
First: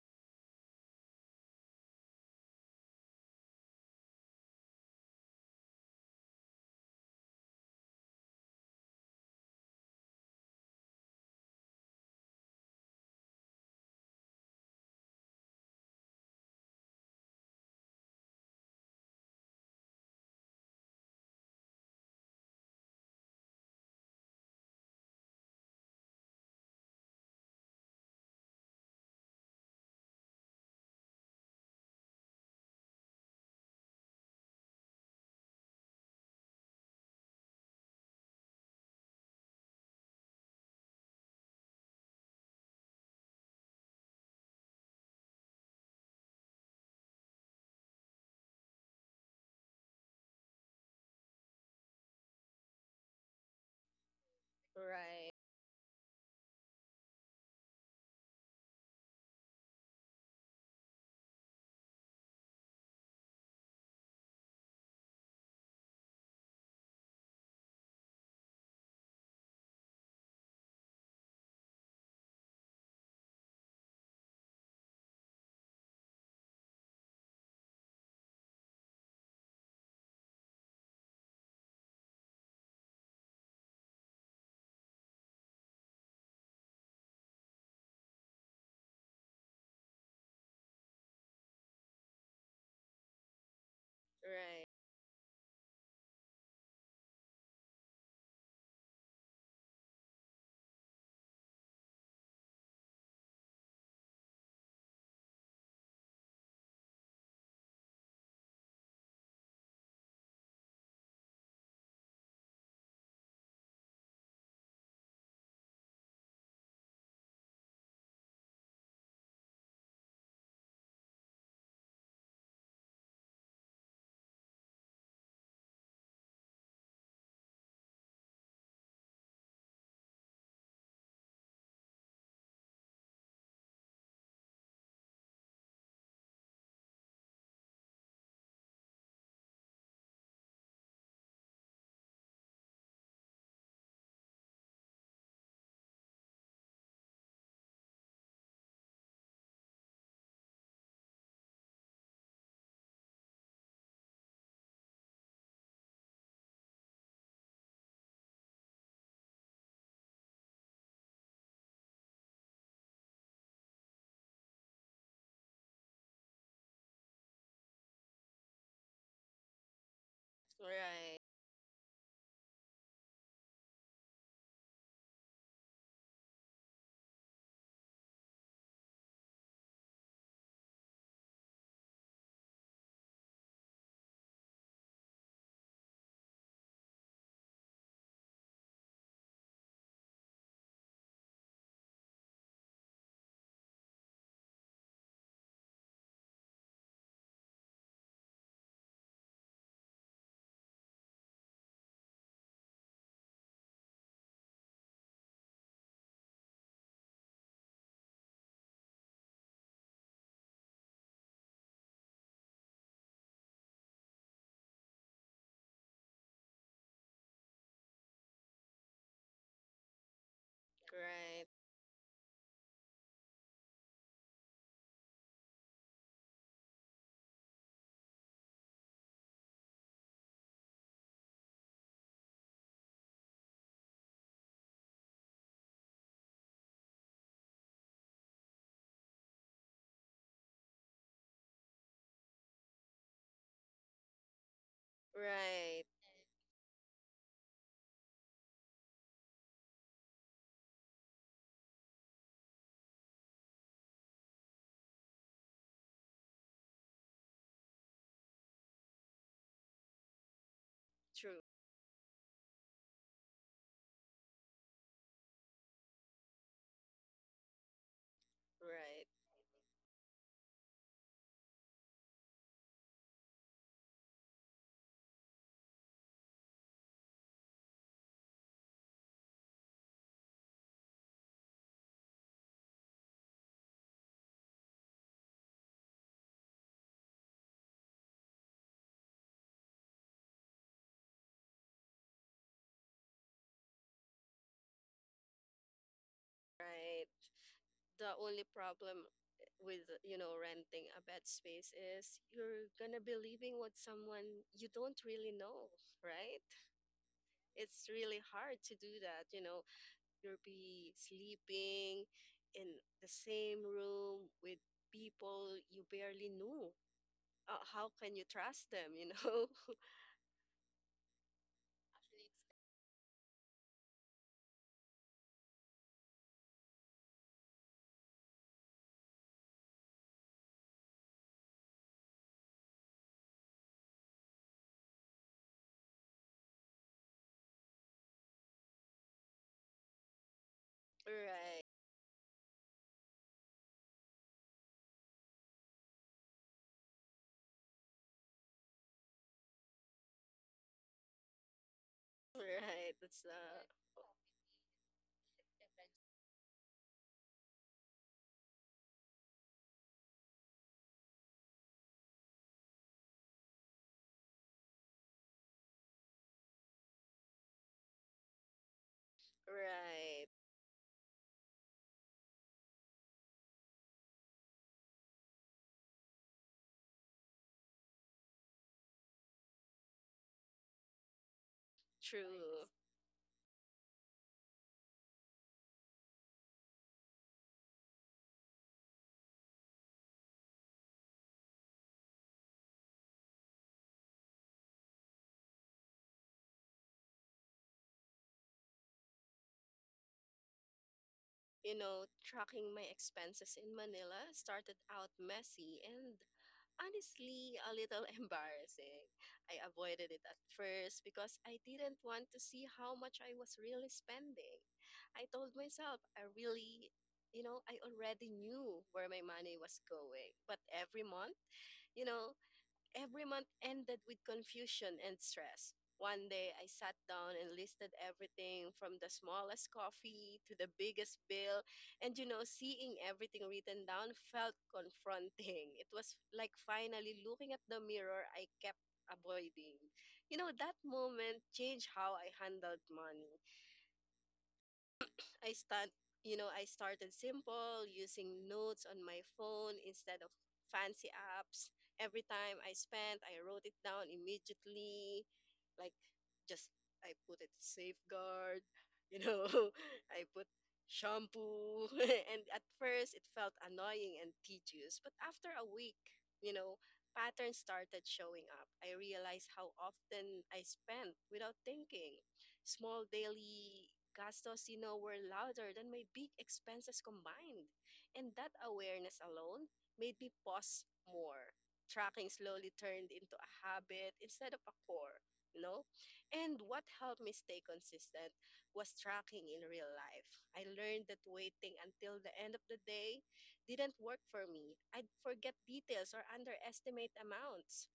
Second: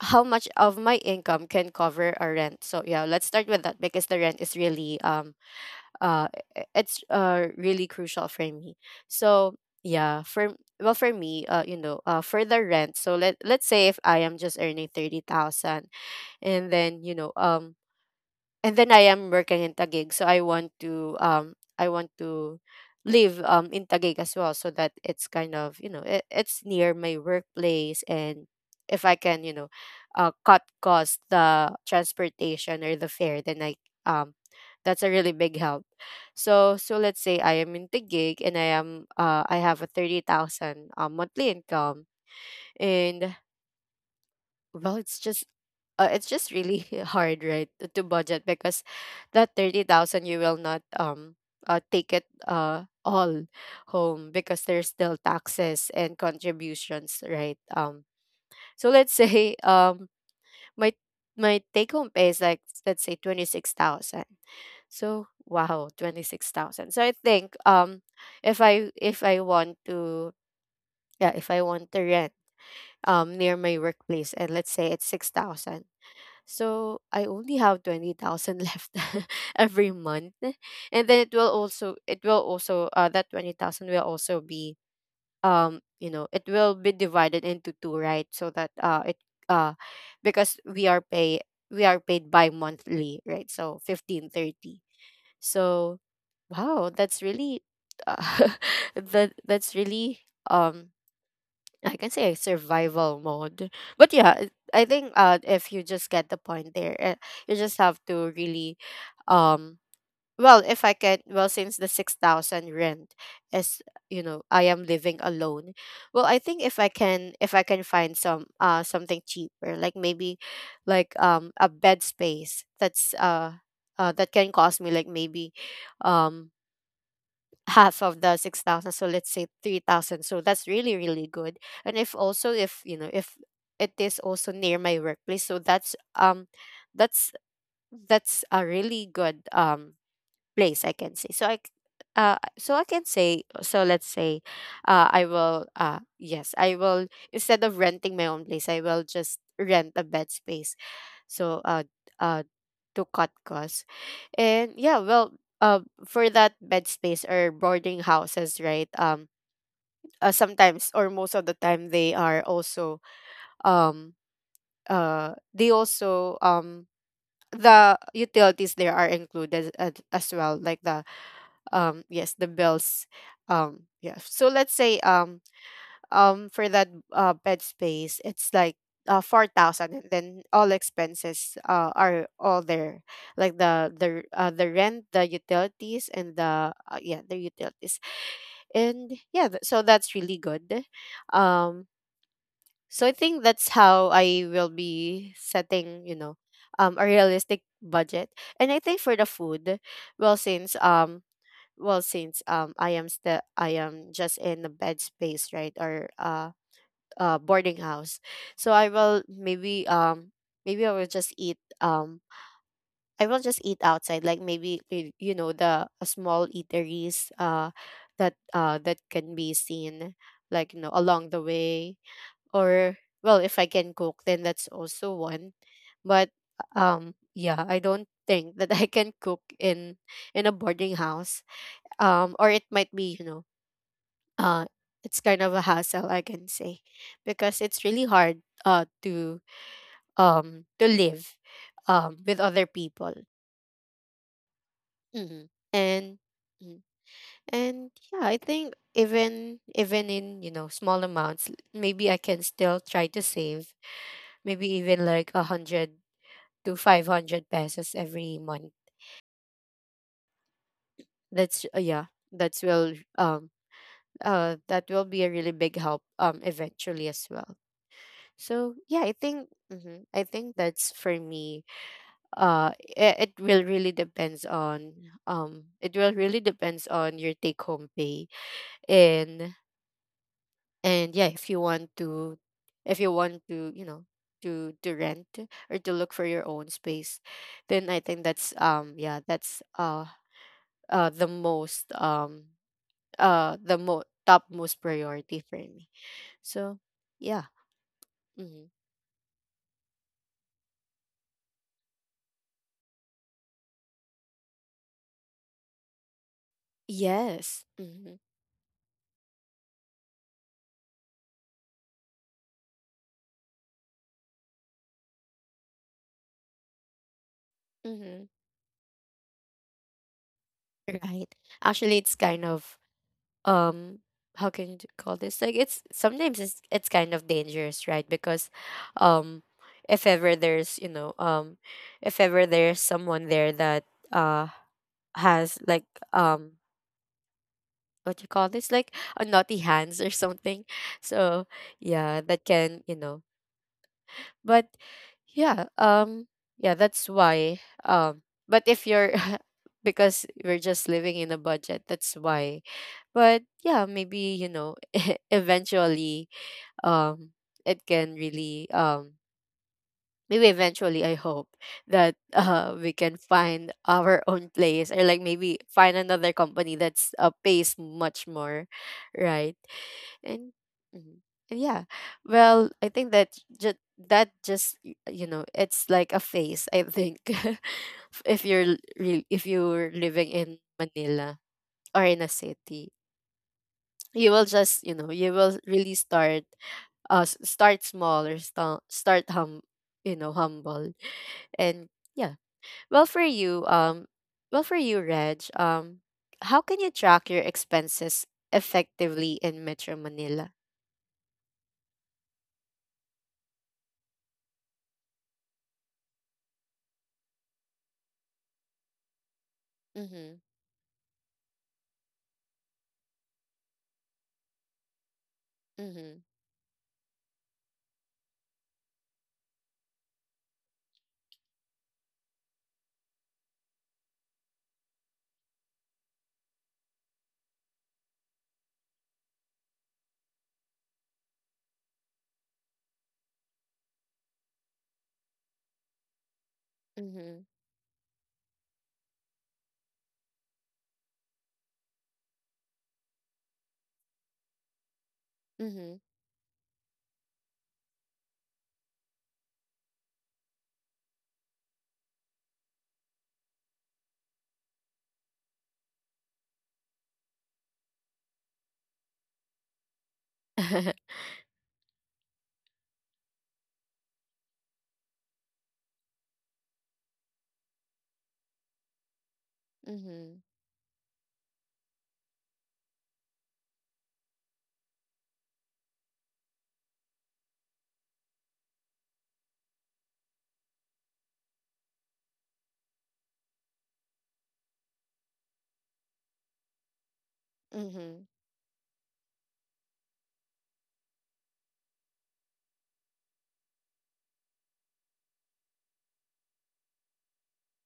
how much of my income can cover a rent. So yeah, let's start with that, because the rent is really, um uh I- it's really crucial for me. So yeah, for, well, for me, for the rent, so let, let's say if I am just earning 30,000, and then, and then I am working in Taguig, so I want to, I want to live, um, in Taguig as well, so that it's kind of, it, it's near my workplace. And if I can, cut cost the transportation or the fare, then I, um, that's a really big help. So, so let's say I am in Taguig, and I am, I have a 30,000, um, monthly income, and, well, it's just, it's just really hard, right, to budget, because that 30,000, you will not, take it all home, because there's still
right,
taxes and contributions, right? Um, so let's say, um, my my take home pay is like, let's say, 26,000. So wow, 26,000. So I think, um, if I, if I want to, yeah, if I want to rent, um, near my workplace, and let's say it's 6,000, so I only have 20,000 left every month. And then it will also, it will also, that 20,000 will also be, um, it will be divided into two, right? So that it uh because we are paid by monthly, right? So
right,
fifteen
right,
thirty So wow, that's really, uh, that's really, um, I can say survival mode. But yeah, it- I think, if you just get the point there, you just have to really, um, well, if I can, well, since the 6,000 rent is, you know, I am living alone. Well, I think if I can, if I can find some, something cheaper, like maybe, like, um, a bed space that's that can cost me like maybe, um, half of the 6,000, so let's say 3,000, so that's really, really good. And if also, if you know if it is also near my workplace, so that's, um, that's that's a really good, um, place, I can say. So I c-, so I can say, so let's say, I will, yes, I will, instead of renting my own place, I will just rent a bed space, so uh uh to cut costs. And yeah, well, for that bed space or boarding houses, right? Sometimes, or most of the time, they are also, um they also, um, the utilities there are included as well, like the, um, yes, the bills, um, yeah, so let's say, um, for that bed space it's like 4,000, and then all expenses are all there, like the rent, the utilities, and the, yeah, the utilities. And yeah, th- so that's really good, um, so I think that's how I will be setting, you know, um, a realistic budget. And I think for the food, well since um well, since, um, I am still, I am just in the bed space, right? Or boarding house. So I will maybe, um, maybe I will just eat, um, I will just eat outside, like maybe, y- you know, the, small eateries that that can be seen, like, you know, along the way. Or, well, if I can cook, then that's also one, but, um, yeah, I don't think that I can cook in a boarding house, um, or it might be, you know, uh, it's kind of a hassle, I can say, because it's really hard, to, to live, with other people. Mhm.
right.
And mm, and yeah, I think, even, even in, you know, small amounts, l- maybe I can still try to save, maybe even like 100 to 500 pesos every month.
True.
That's, yeah, that's will um that will be a really big help, um, eventually as well. So
Right,
yeah, I think, mhm, I think that's for me. It, it will really depends on, it will really depends on your take home pay. and and yeah, if you want to, if you want to, you know, to rent, or to look for your own space, then I think that's, um, yeah, that's the most, the mo top most priority for me. So
right.
yeah,
The only
hmm,
problem with renting a bed space is you're gonna be living with someone you don't really know, right?
yes.
It's
Hmm.
really hard to do that, you know. You'll be sleeping in the same room with people you barely knew. How can you
Hmm.
trust them, you know?
Right. Actually, it's kind of, um, how can you call this? Like, it's sometimes, it's kind of dangerous, right? Because, um, if ever there's, you know, um, if ever there's someone there that, uh has like, um, what you call this? Like a naughty hands or something. So
Right,
yeah, that can, you know. But yeah, um, yeah, that's why, um, but if you're because we're just living in a budget, that's why.
right. That's
But
uh,
yeah, maybe, you know, eventually, um, it can really, maybe eventually, I hope that we can find our own place, or like maybe find another company that's pays much more, right?
right.
And mhm. And yeah, well, I think that just, that just, y- you know, it's like a phase, I think. If you're l- re- if you're living in Manila or in a
True.
city, you will just, you know, you will really start, s- start small, or sta- start hum, you know, humble. And yeah, well, for you, um, well, for you, Reg, um, how can you track your expenses effectively in Metro Manila?
Tracking my expenses in Manila started out messy and honestly a little embarrassing. I avoided it at
Mhm.
first because I didn't want to see how much I was really spending. I told myself I
Mhm.
really, you know, I already knew where my money was going. But every month, you know, Every month ended with confusion and stress. One day, I sat down and listed everything from the smallest coffee to the biggest bill. And seeing everything written down felt confronting. It was like finally
Mhm.
looking at the mirror I kept avoiding. That moment changed how I handled money. I stand,
Mhm.
you know, I started simple using notes on my phone instead of fancy apps. Every time I spent, I wrote it down immediately. Like, just, I put it safeguard, you know, I put shampoo, and at first it felt annoying and tedious, but after a week, you know, patterns started showing up. I realized how often
Mhm.
I spent without thinking. Small daily gastos, were louder than my big expenses combined. And that awareness alone made me pause more. Tracking slowly turned into a habit instead of a core, you know? And what helped me stay consistent
Mhm.
was tracking in real life. I learned that waiting until the end of the day didn't work for me. I'd forget details or underestimate amounts.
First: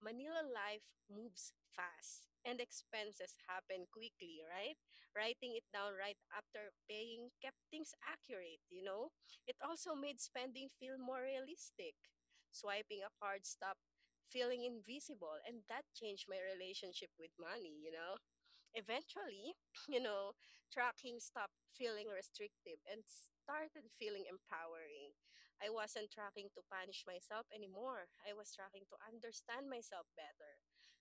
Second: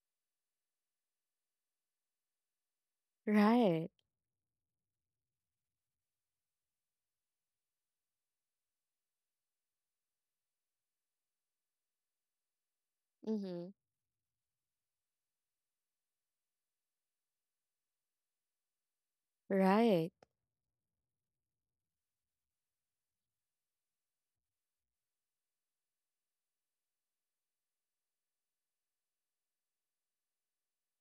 Manila life moves fast and expenses happen
Right.
quickly, right? Writing it down right after paying kept things accurate, you know? It also made spending feel more realistic. Swiping a card
Mhm.
stopped feeling invisible, and that changed my relationship with money, you know? Eventually, you
Right.
know, tracking stopped feeling restrictive and started feeling empowering. I wasn't tracking to punish myself anymore. I was tracking to understand myself better.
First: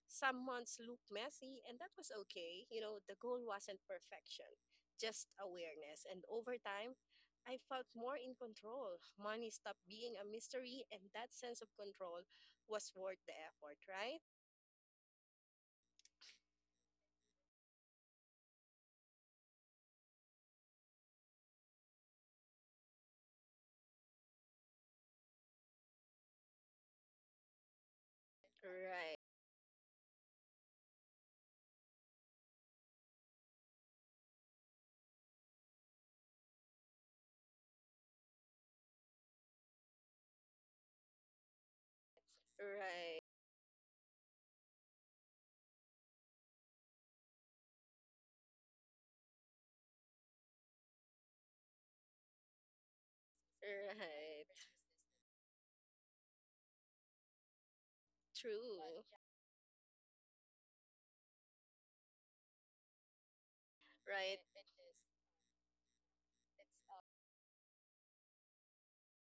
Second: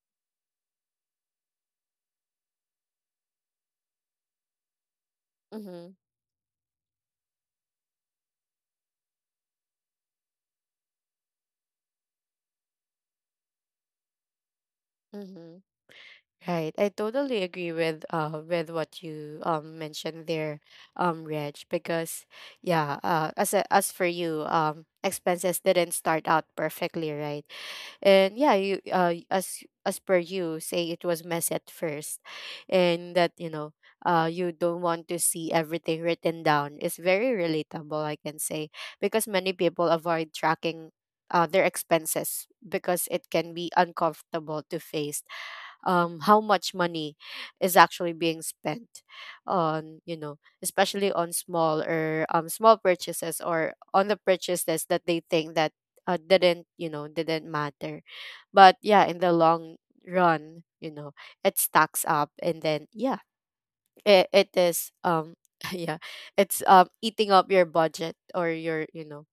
Some months looked messy, and that was okay. The goal wasn't perfection, just
Mhm.
awareness. And over time, I felt more in control. Money stopped being a mystery, and that sense of control was worth the effort, right?
Mhm. Right. I totally agree with what you, um, mentioned there, Reg, because yeah, as a, as for you, um, expenses didn't start out perfectly, right? And yeah, you
Right,
as per you say, it was messy at first. And that, you know, you don't want to see everything written down. It's very relatable, I can say, because many people avoid tracking, their expenses, because
right.
it can be uncomfortable to face, how much money is actually being spent on, you know, especially on small or, small purchases, or on the
Right.
purchases that they think that, didn't, you know, didn't matter. But
True.
yeah, in the long run, you know, it stacks up, and then yeah, it,
Right.
it is, um, yeah, it's, um, eating up your budget, or your, you know.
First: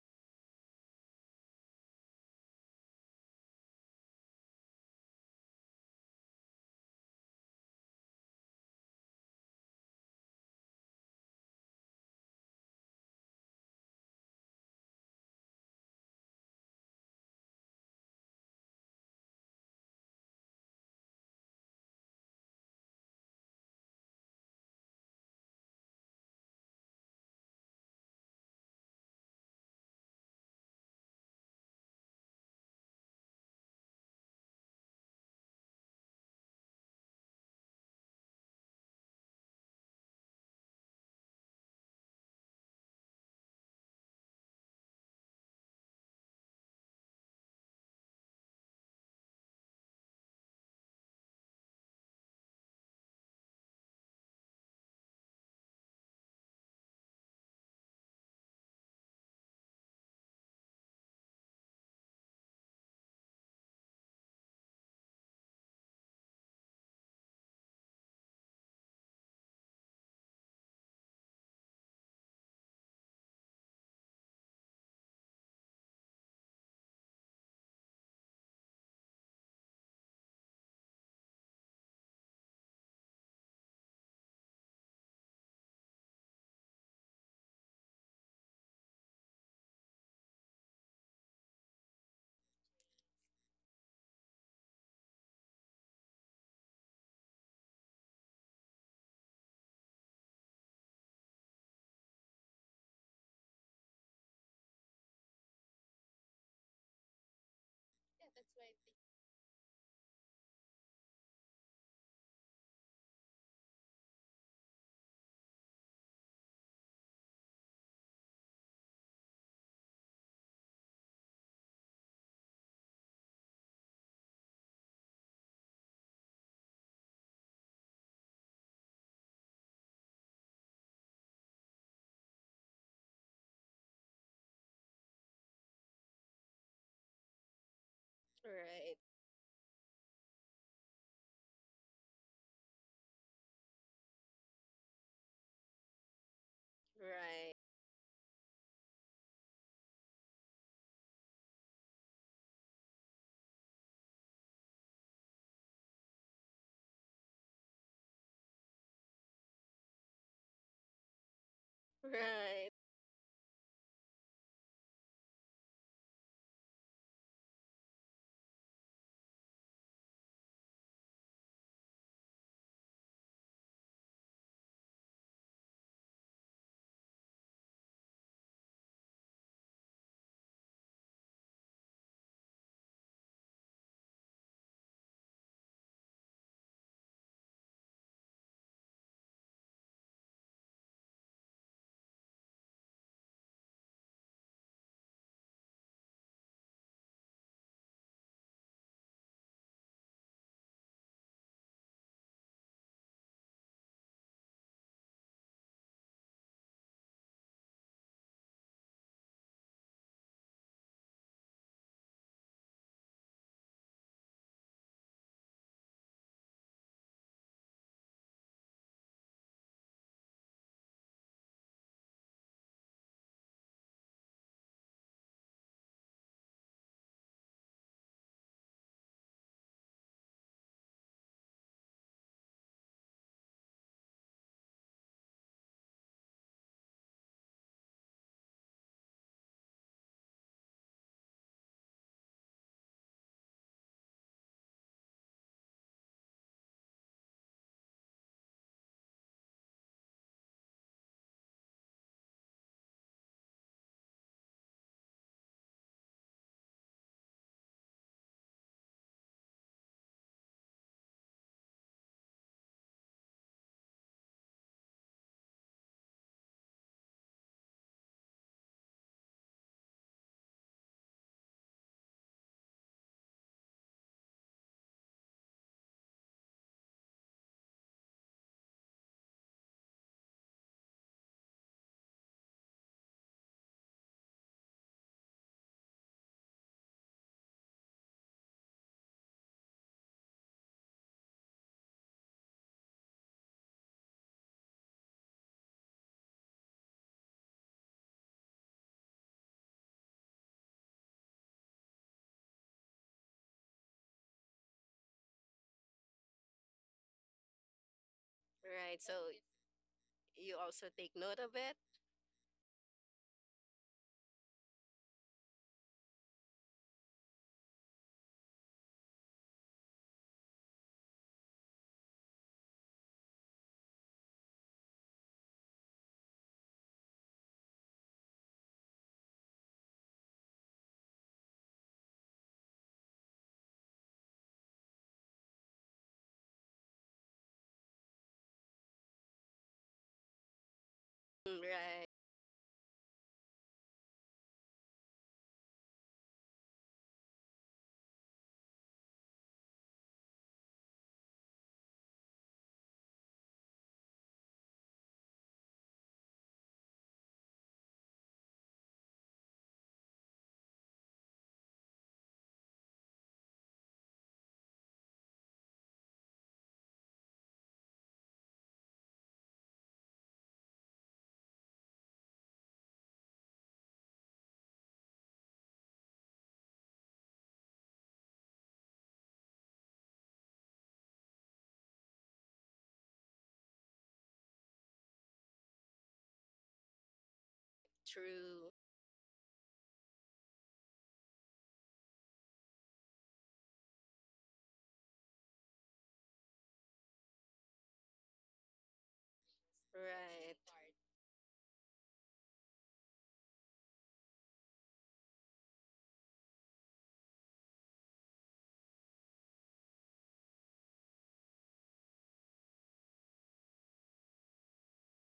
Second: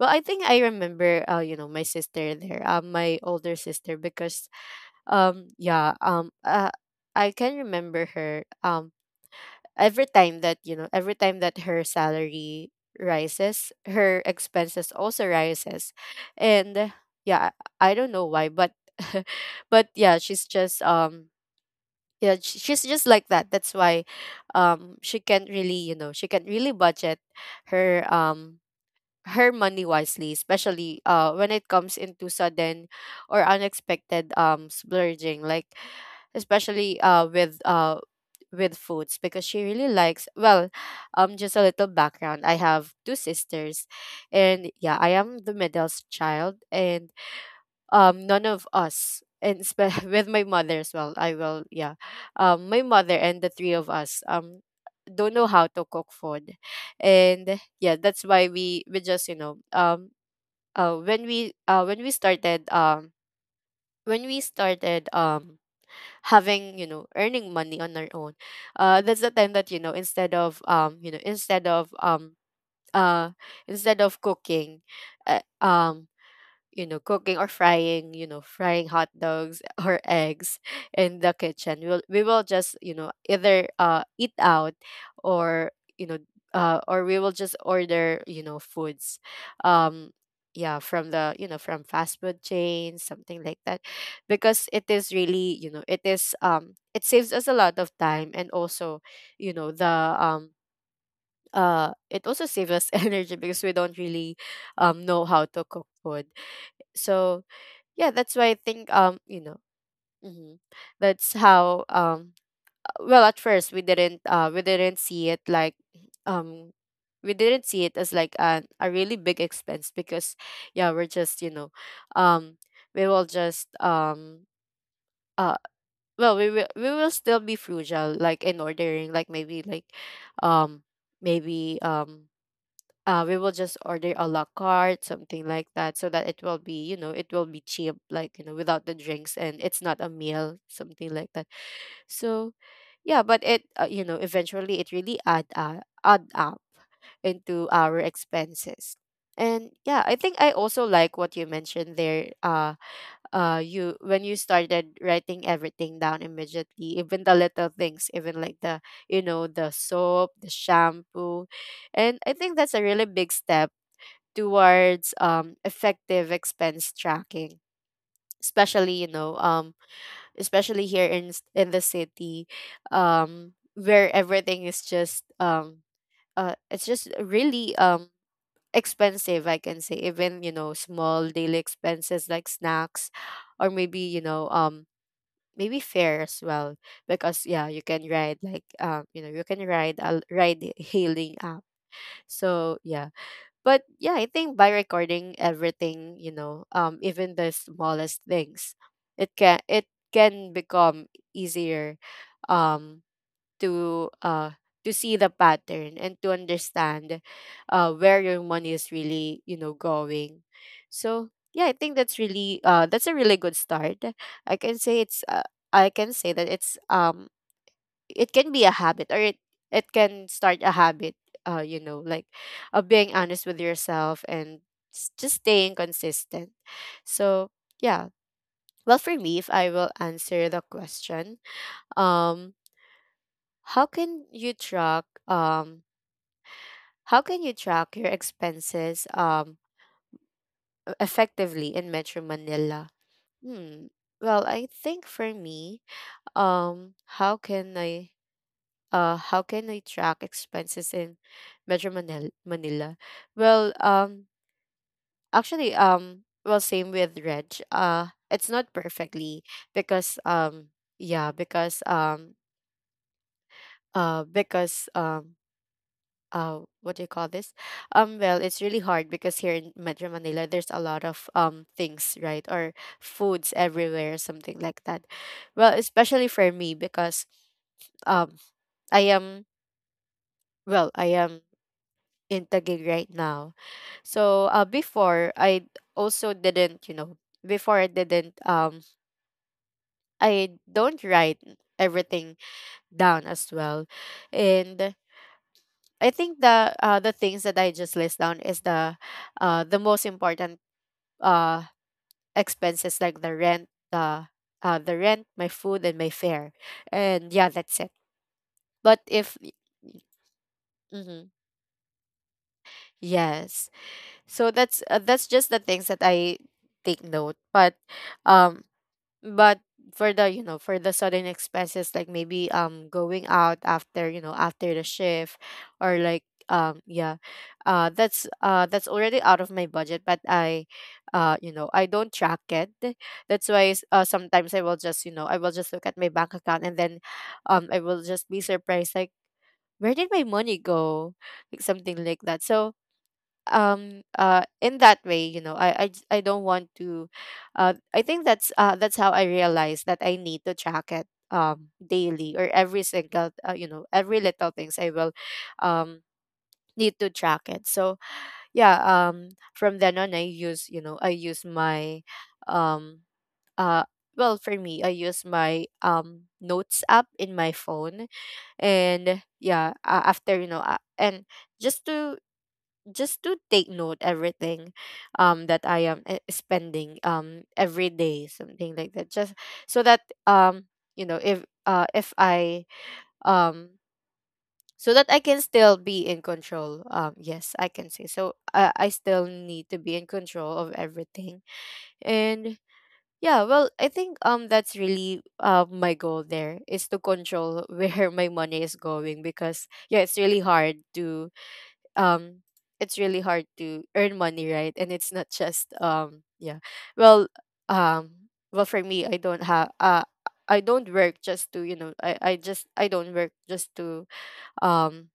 Well, I think I remember, my sister there, um, my older sister, because, yeah, I can remember her. Every time that, you know, every time that her salary rises, her expenses also rises. And yeah, I don't know why, but but yeah, she's just, um, yeah, sh- she's just like that. That's why, um, she can't really, you know, she can't really budget her, um, her money wisely, especially when it comes into sudden or unexpected, um, splurging, like especially with foods, because she really likes, well, um, just a little background, I have two sisters. And yeah, I am the middle child, and, um, none of us, and spe- with my mother as well, I will, yeah, um, my mother and the three of us, um, don't know how to cook food. And yeah, that's why we just, you know, um, when we started, um, when we started, um, having, you know, earning money on our own, that's the time that, you know, instead of, uh instead of cooking, uh, um you know, cooking or frying, you know, frying hot dogs or eggs in the kitchen. We'll, we will just, you know, either, eat out, or, you know, or we will just order, you know, foods. Um, yeah, from the, you know, from fast food chains, something like that. Because it is really, you know, it is, it saves us a lot of time, and also, you know, the, it also saves us energy, because we don't really, know how to cook food. So yeah, that's why I think hmm that's how well at first we didn't see it like um we didn't see it as like a really big expense because yeah, we're just, you know, um we will just uh well, we will still be frugal, like in ordering, like maybe, um maybe um we will just order a la carte, something like that, so that it will be, you know, it will be cheap, like, you know, without the
Right.
drinks and it's not a meal, something like that. So yeah, but it, you know, eventually it really add up
Right.
into our expenses. And yeah, I think I also like what you mentioned there. You, when you started writing everything down immediately, even the little things, even like the, you know, the soap, the shampoo, and I think
Right.
that's a really big step towards effective expense tracking, especially, you know, especially here in in the city, where everything is just it's just really expensive, I can say. Even, you know, small daily expenses like snacks, or maybe, you know, maybe fare as well, because yeah, you can ride like, you know, you can ride a ride hailing app. So yeah, but yeah, I think by recording everything, you know, even the smallest things, it can become easier, um to uh to see the pattern and to understand where your money is really, you know, going. So yeah, I think that's really that's a really good start. I can say it's I can say that it can be a habit, or it can start a habit, you know, like of being honest with yourself and just staying consistent. So yeah, well for me, if I will answer the question, um how can you track, how can you track your expenses effectively in Metro Manila? hmm well, I think for me, um how can I, how can I track expenses in Manila? Well, actually, well, same with Reg. It's not perfectly because, yeah, because, um, uh, because, um, what do you call this? Well, it's really hard because here in Metro Manila, there's a lot of things, right, or foods everywhere, something like that. Well, especially for me because, um, I am well, I am in Taguig right now. So before I also didn't, you know, before I didn't I don't write everything down as well. And I think the things that I just list down is the most important uh expenses like the rent, the rent, my food and my fare. And yeah, that's it.
Right.
But
So
if
you also take
mm-hmm.
note of it.
Yes. So that's just the things that I take note. Um but for the, you know, for the sudden expenses, like maybe going out after, you know, after the shift or like, um yeah that's already out of my budget, but I, you know, I don't track it. That's why sometimes I will just, you know, I will just look at my bank account and then, I will just be surprised like, where did my money go,
Mm,
like
right.
something like that. So in that way, you know, I don't want to I think that's how I realized that I need to track it daily, or every single, you know, every little things I will um need to track it. So yeah, from then on I use, you know, I use my um uh well, for me, I use my notes app in my phone. And yeah, after you know and just to, just to take note everything that I am spending every day, something like that, just so that um you know, if I, um so that I can still be in control. Um, yes, I can say. So
True.
I still need to be in control of everything. And yeah, well, I think that's really my goal there is to control where my money is going, because yeah, it's really
Right.
hard to um it's really hard to earn money, right? And it's not just yeah. Well, well, for me, I don't have I don't work just to, you know, I don't work just to um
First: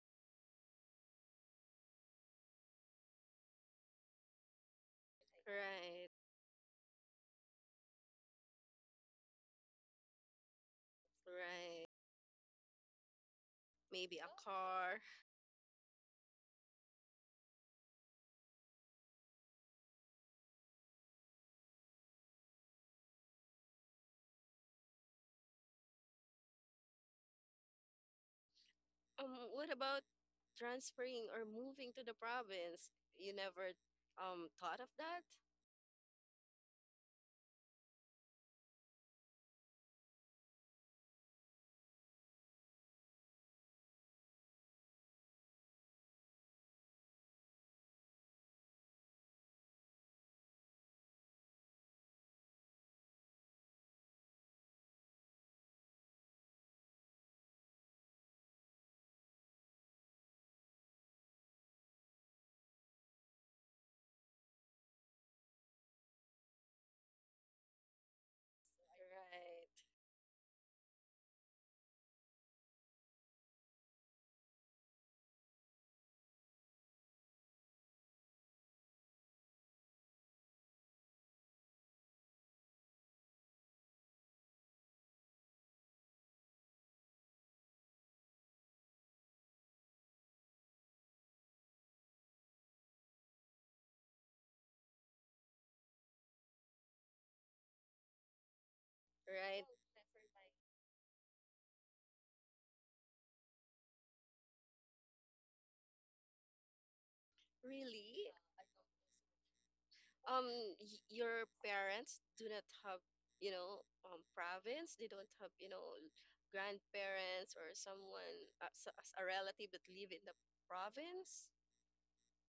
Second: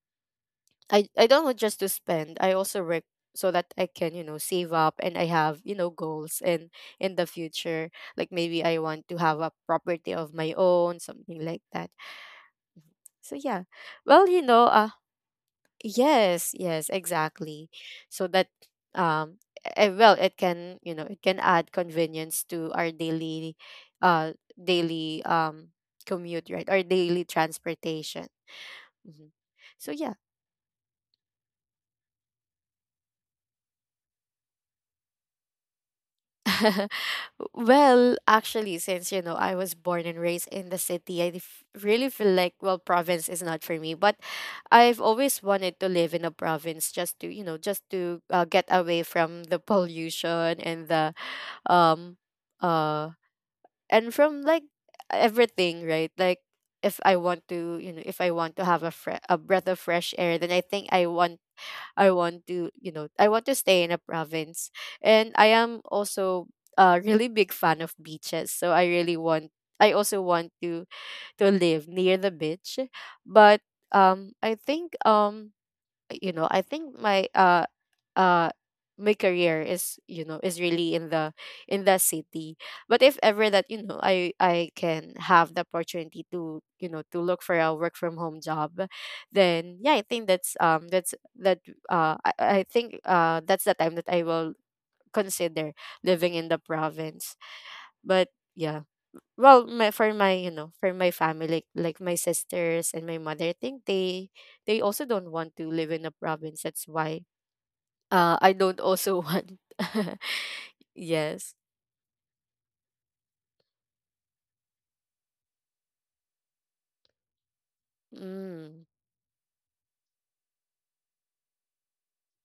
I don't want just to spend. I also work so that I can, you know, save up, and I have, you know,
Right.
goals and in the future, like maybe I want to have a property of my own, something like
Right.
that. So yeah,
Maybe a
well, you know,
car.
yes, yes, exactly. So that um well, it can, you know, it can add convenience to our daily uh daily commute, right? Our daily transportation. Mhm.
What
So
about
yeah.
transferring or moving to the province? You never thought of that,
Well, actually, since, you know, I was born and raised in the city, I really feel like, well, province is not for me, but I've always wanted to live in a province just to, you know, just to, get away from the pollution and the, um uh and from like everything, right? Like, if I want to, you know, if I want to have a a breath of fresh air, then I think I want, I want to, you know, I want to stay in a province. And I am also a really big fan of beaches, so I really want, I also want to live near the beach. But I think you know, I think my uh my career is, you know, is really in the, in the city. But if ever that, you know, I can have the opportunity to, you know, to look for a work from home job, then yeah, I think that's that, uh i, I think that's the time that I will consider living in the province. But yeah,
right?
well for my, you know, for my family, like my sisters and my mother, I think they also don't want to live in a province. That's why
Really?
I don't also want
um your
yes.
parents do not have, province? They don't have, grandparents or someone,
Mm.
as a relative that live in the province?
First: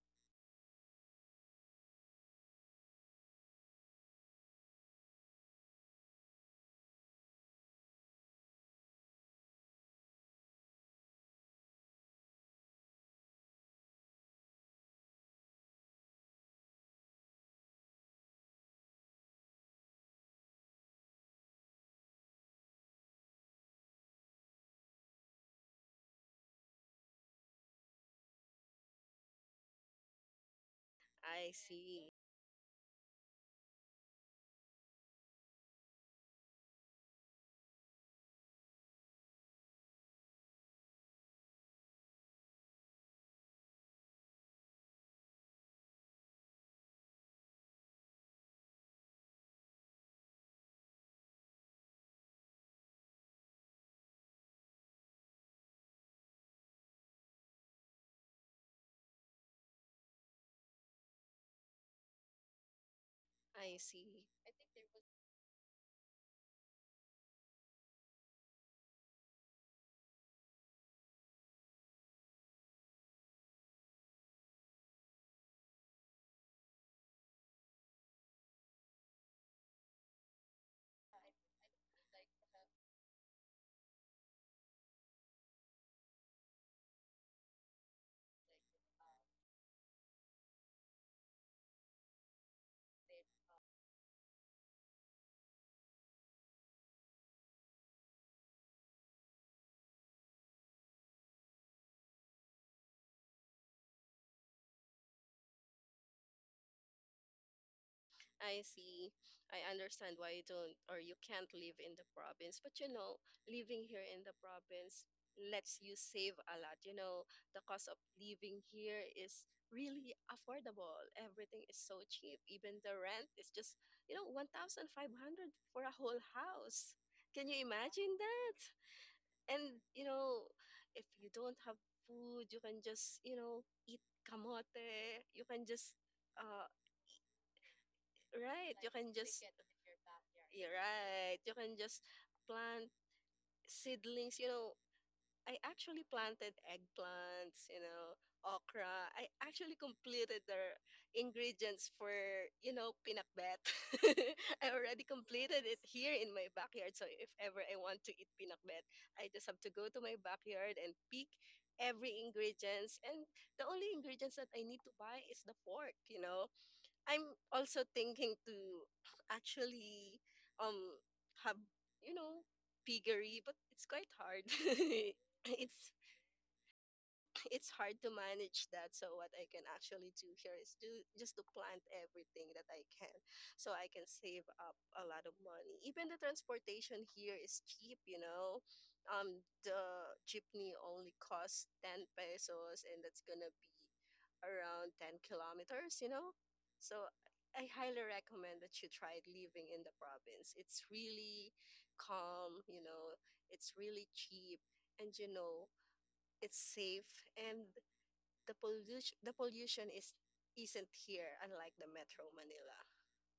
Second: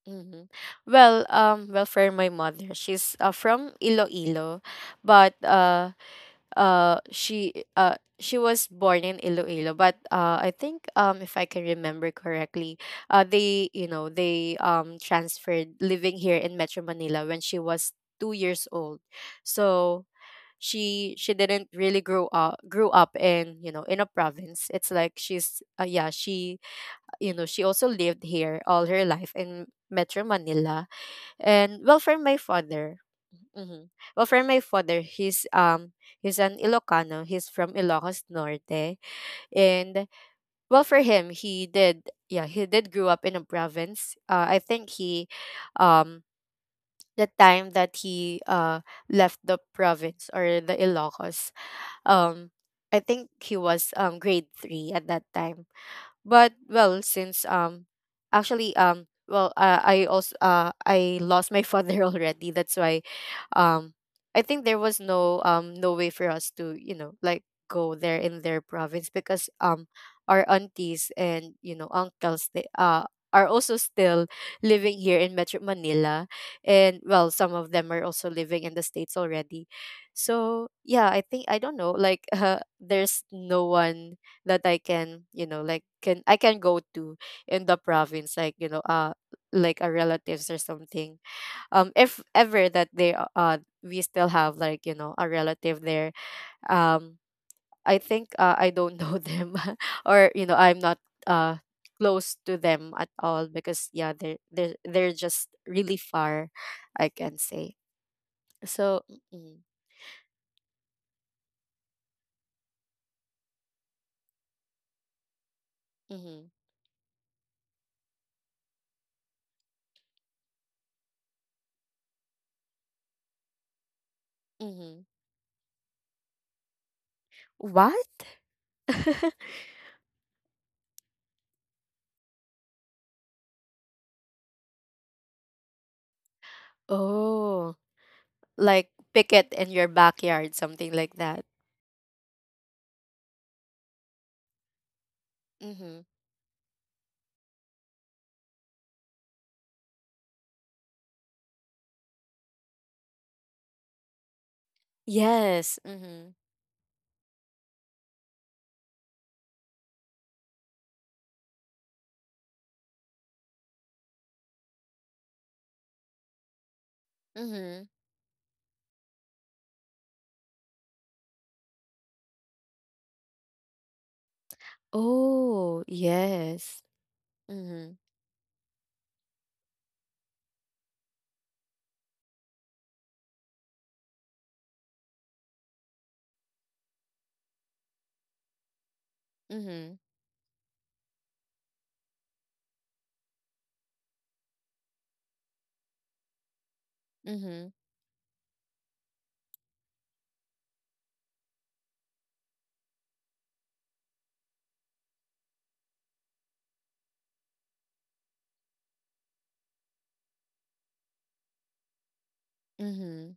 Mm-hmm. Well, well, for my mother, she's, from Iloilo, but she, she was born in Iloilo, but I think if I can remember correctly, they, you know, they transferred living here in Metro Manila when she was 2 years old. So she didn't really grow up grew up in, you know, in a province. It's like she's yeah, she, you know, she also lived here all her life in Metro Manila.
I
And well,
see.
for my father, mhm, well, for my father, he's an Ilocano. He's from Ilocos Norte. And well, for him, he did, yeah, he did grew up in a province. I think he, um, the time that he left the province or the Ilocos, um, I think he was grade 3 at that time. But well, since actually well, I lost my father already. That's why
I
um
see.
I think there was no no way for us to, you know, like go there in their province, because our aunties and, you know, uncles, they are also still living here in Metro Manila. And well, some of them are also living in the states already. So yeah, I think I don't know, like there's no one that I can, you know, like, can go to in the province, like, you know, like a relatives or something. If ever that they we still have, like, you know, a relative there. Um, I think I don't know them, or you know, I'm not uh close to them at all, because yeah, they're they're just really far, I can say.
I
So.
see.
Mm-hmm,
I understand why you don't or you can't live in the province. But living here in the province lets you save
mm-hmm,
a lot. The cost of living here is really affordable. Everything is so cheap. Even the rent is just,
mm-hmm.
1,500 for a whole house. Can you imagine
What?
that? And, if you don't have food, you can just, eat kamote. You can just, uh,
Oh.
right,
Like
you can just,
picket in your backyard,
you're
something like
right.
that.
You can just plant seedlings. I
Mm-hmm.
actually planted eggplants, okra. I actually completed the ingredients for, pinakbet. I already completed
Yes.
it. Nice. Here
Mm-hmm.
in my backyard. So if ever I want to eat pinakbet, I just have to go to my backyard and pick every ingredients, and the only ingredients that I need to buy is the pork, I'm also
Mm-hmm.
thinking to actually um have, you know piggery, but it's quite hard.
Oh,
it's
yes.
it's
Mm-hmm.
hard to manage that. So what I can actually do here is do just to plant everything that I can, so I can save up a lot of money. Even the transportation here is cheap,
Mm-hmm.
The jeepney only costs 10 pesos, and that's gonna be around 10 kilometers, So I
Mm-hmm.
highly recommend that you try living in the province. It's really calm, It's really cheap, and it's safe, and the pollution is isn't here, unlike the Metro Manila.
Mm-hmm.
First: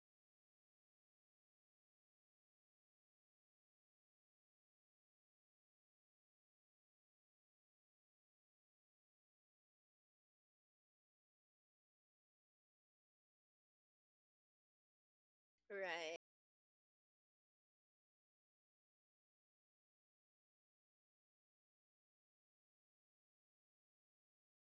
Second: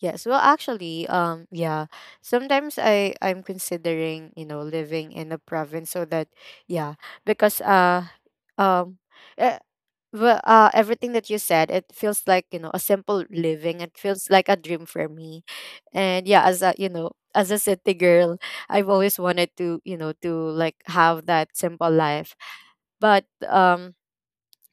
Yes. Well, actually, yeah. Sometimes I, I'm considering, you know, living in a province so that, yeah, because um. uh, well, everything that you said, it feels like, you know, a simple living. It feels like a dream for me,
Right.
and yeah, as a, you know, as a city girl, I've always wanted to, you know, to like have that simple life. But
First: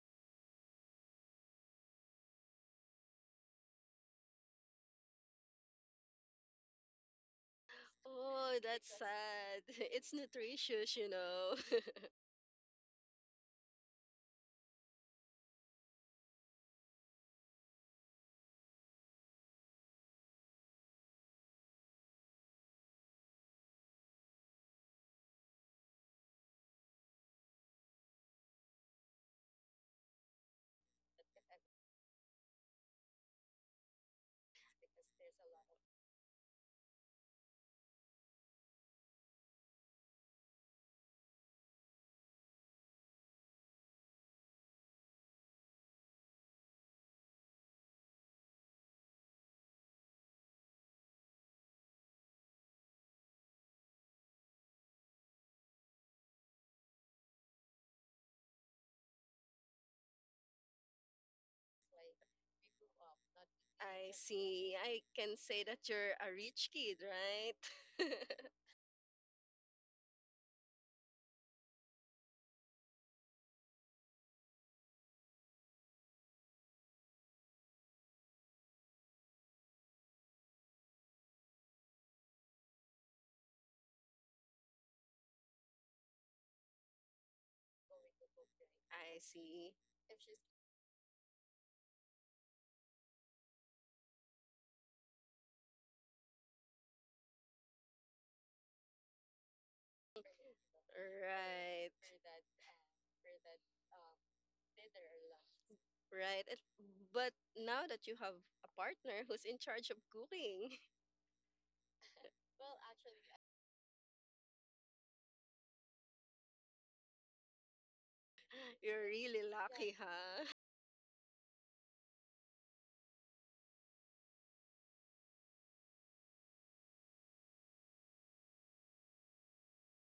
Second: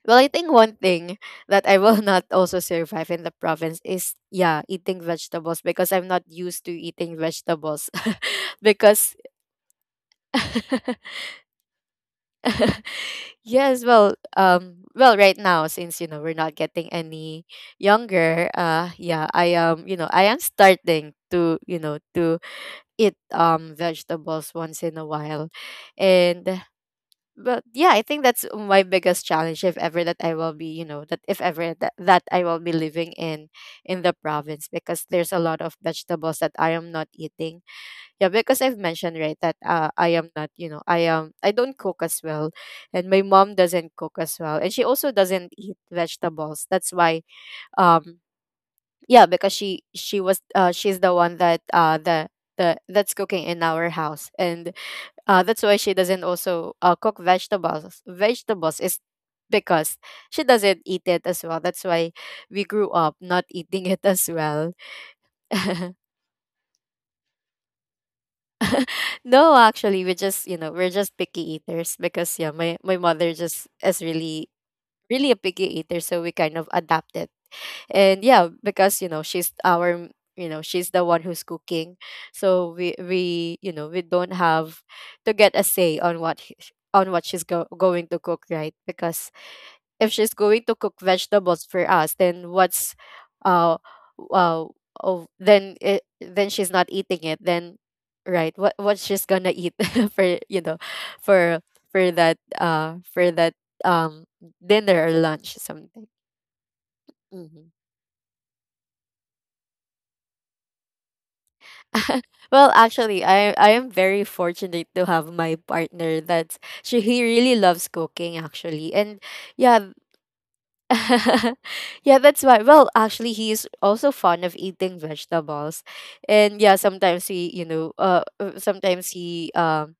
I think one thing that I will not also survive in the province is yeah eating vegetables because I'm not used to eating vegetables
Oh, that's
because
sad. It's nutritious you know
yes, well, right now since you know we're not getting any younger, yeah, I am, you know, I am starting to, you know, to eat vegetables once in a while, and but yeah, I think that's my biggest challenge if ever that I will be, you know, that if ever that I will be living in the province because there's a lot of vegetables that I am not eating. Yeah, because I've mentioned, right, that I am not, you know, I am I don't cook as well, and my mom doesn't cook as well, and she also doesn't eat vegetables. That's why, um, yeah, because she was she's the one that the that's cooking in our house, and that's why she doesn't also cook vegetables. Vegetables is because she doesn't eat it as well. That's why we grew up not eating it
I
as well.
see. I can say that you're a rich kid, right?
No, actually, we just, you know, we're just picky eaters because yeah, my mother just is really really a picky eater, so we kind of adapted. And yeah, because you know, she's our you know, she's the one who's cooking. So we don't have to get a say on what he- on what she's go- going to cook, right?
I
Because
see.
if she's going to cook vegetables for us then what's uh uh oh then she's not eating it then, right, what she's gonna eat for you know for
Right.
for that um dinner or lunch something.
Right. But
Hmm.
now that you have a partner who's in charge of cooking.
Well, actually, I am very fortunate to have my partner that she he really loves cooking actually.
You're
And
really
yeah.
lucky, huh?
Yeah, that's why. Well, actually, he's also fond of eating vegetables, and yeah, sometimes sometimes he, um,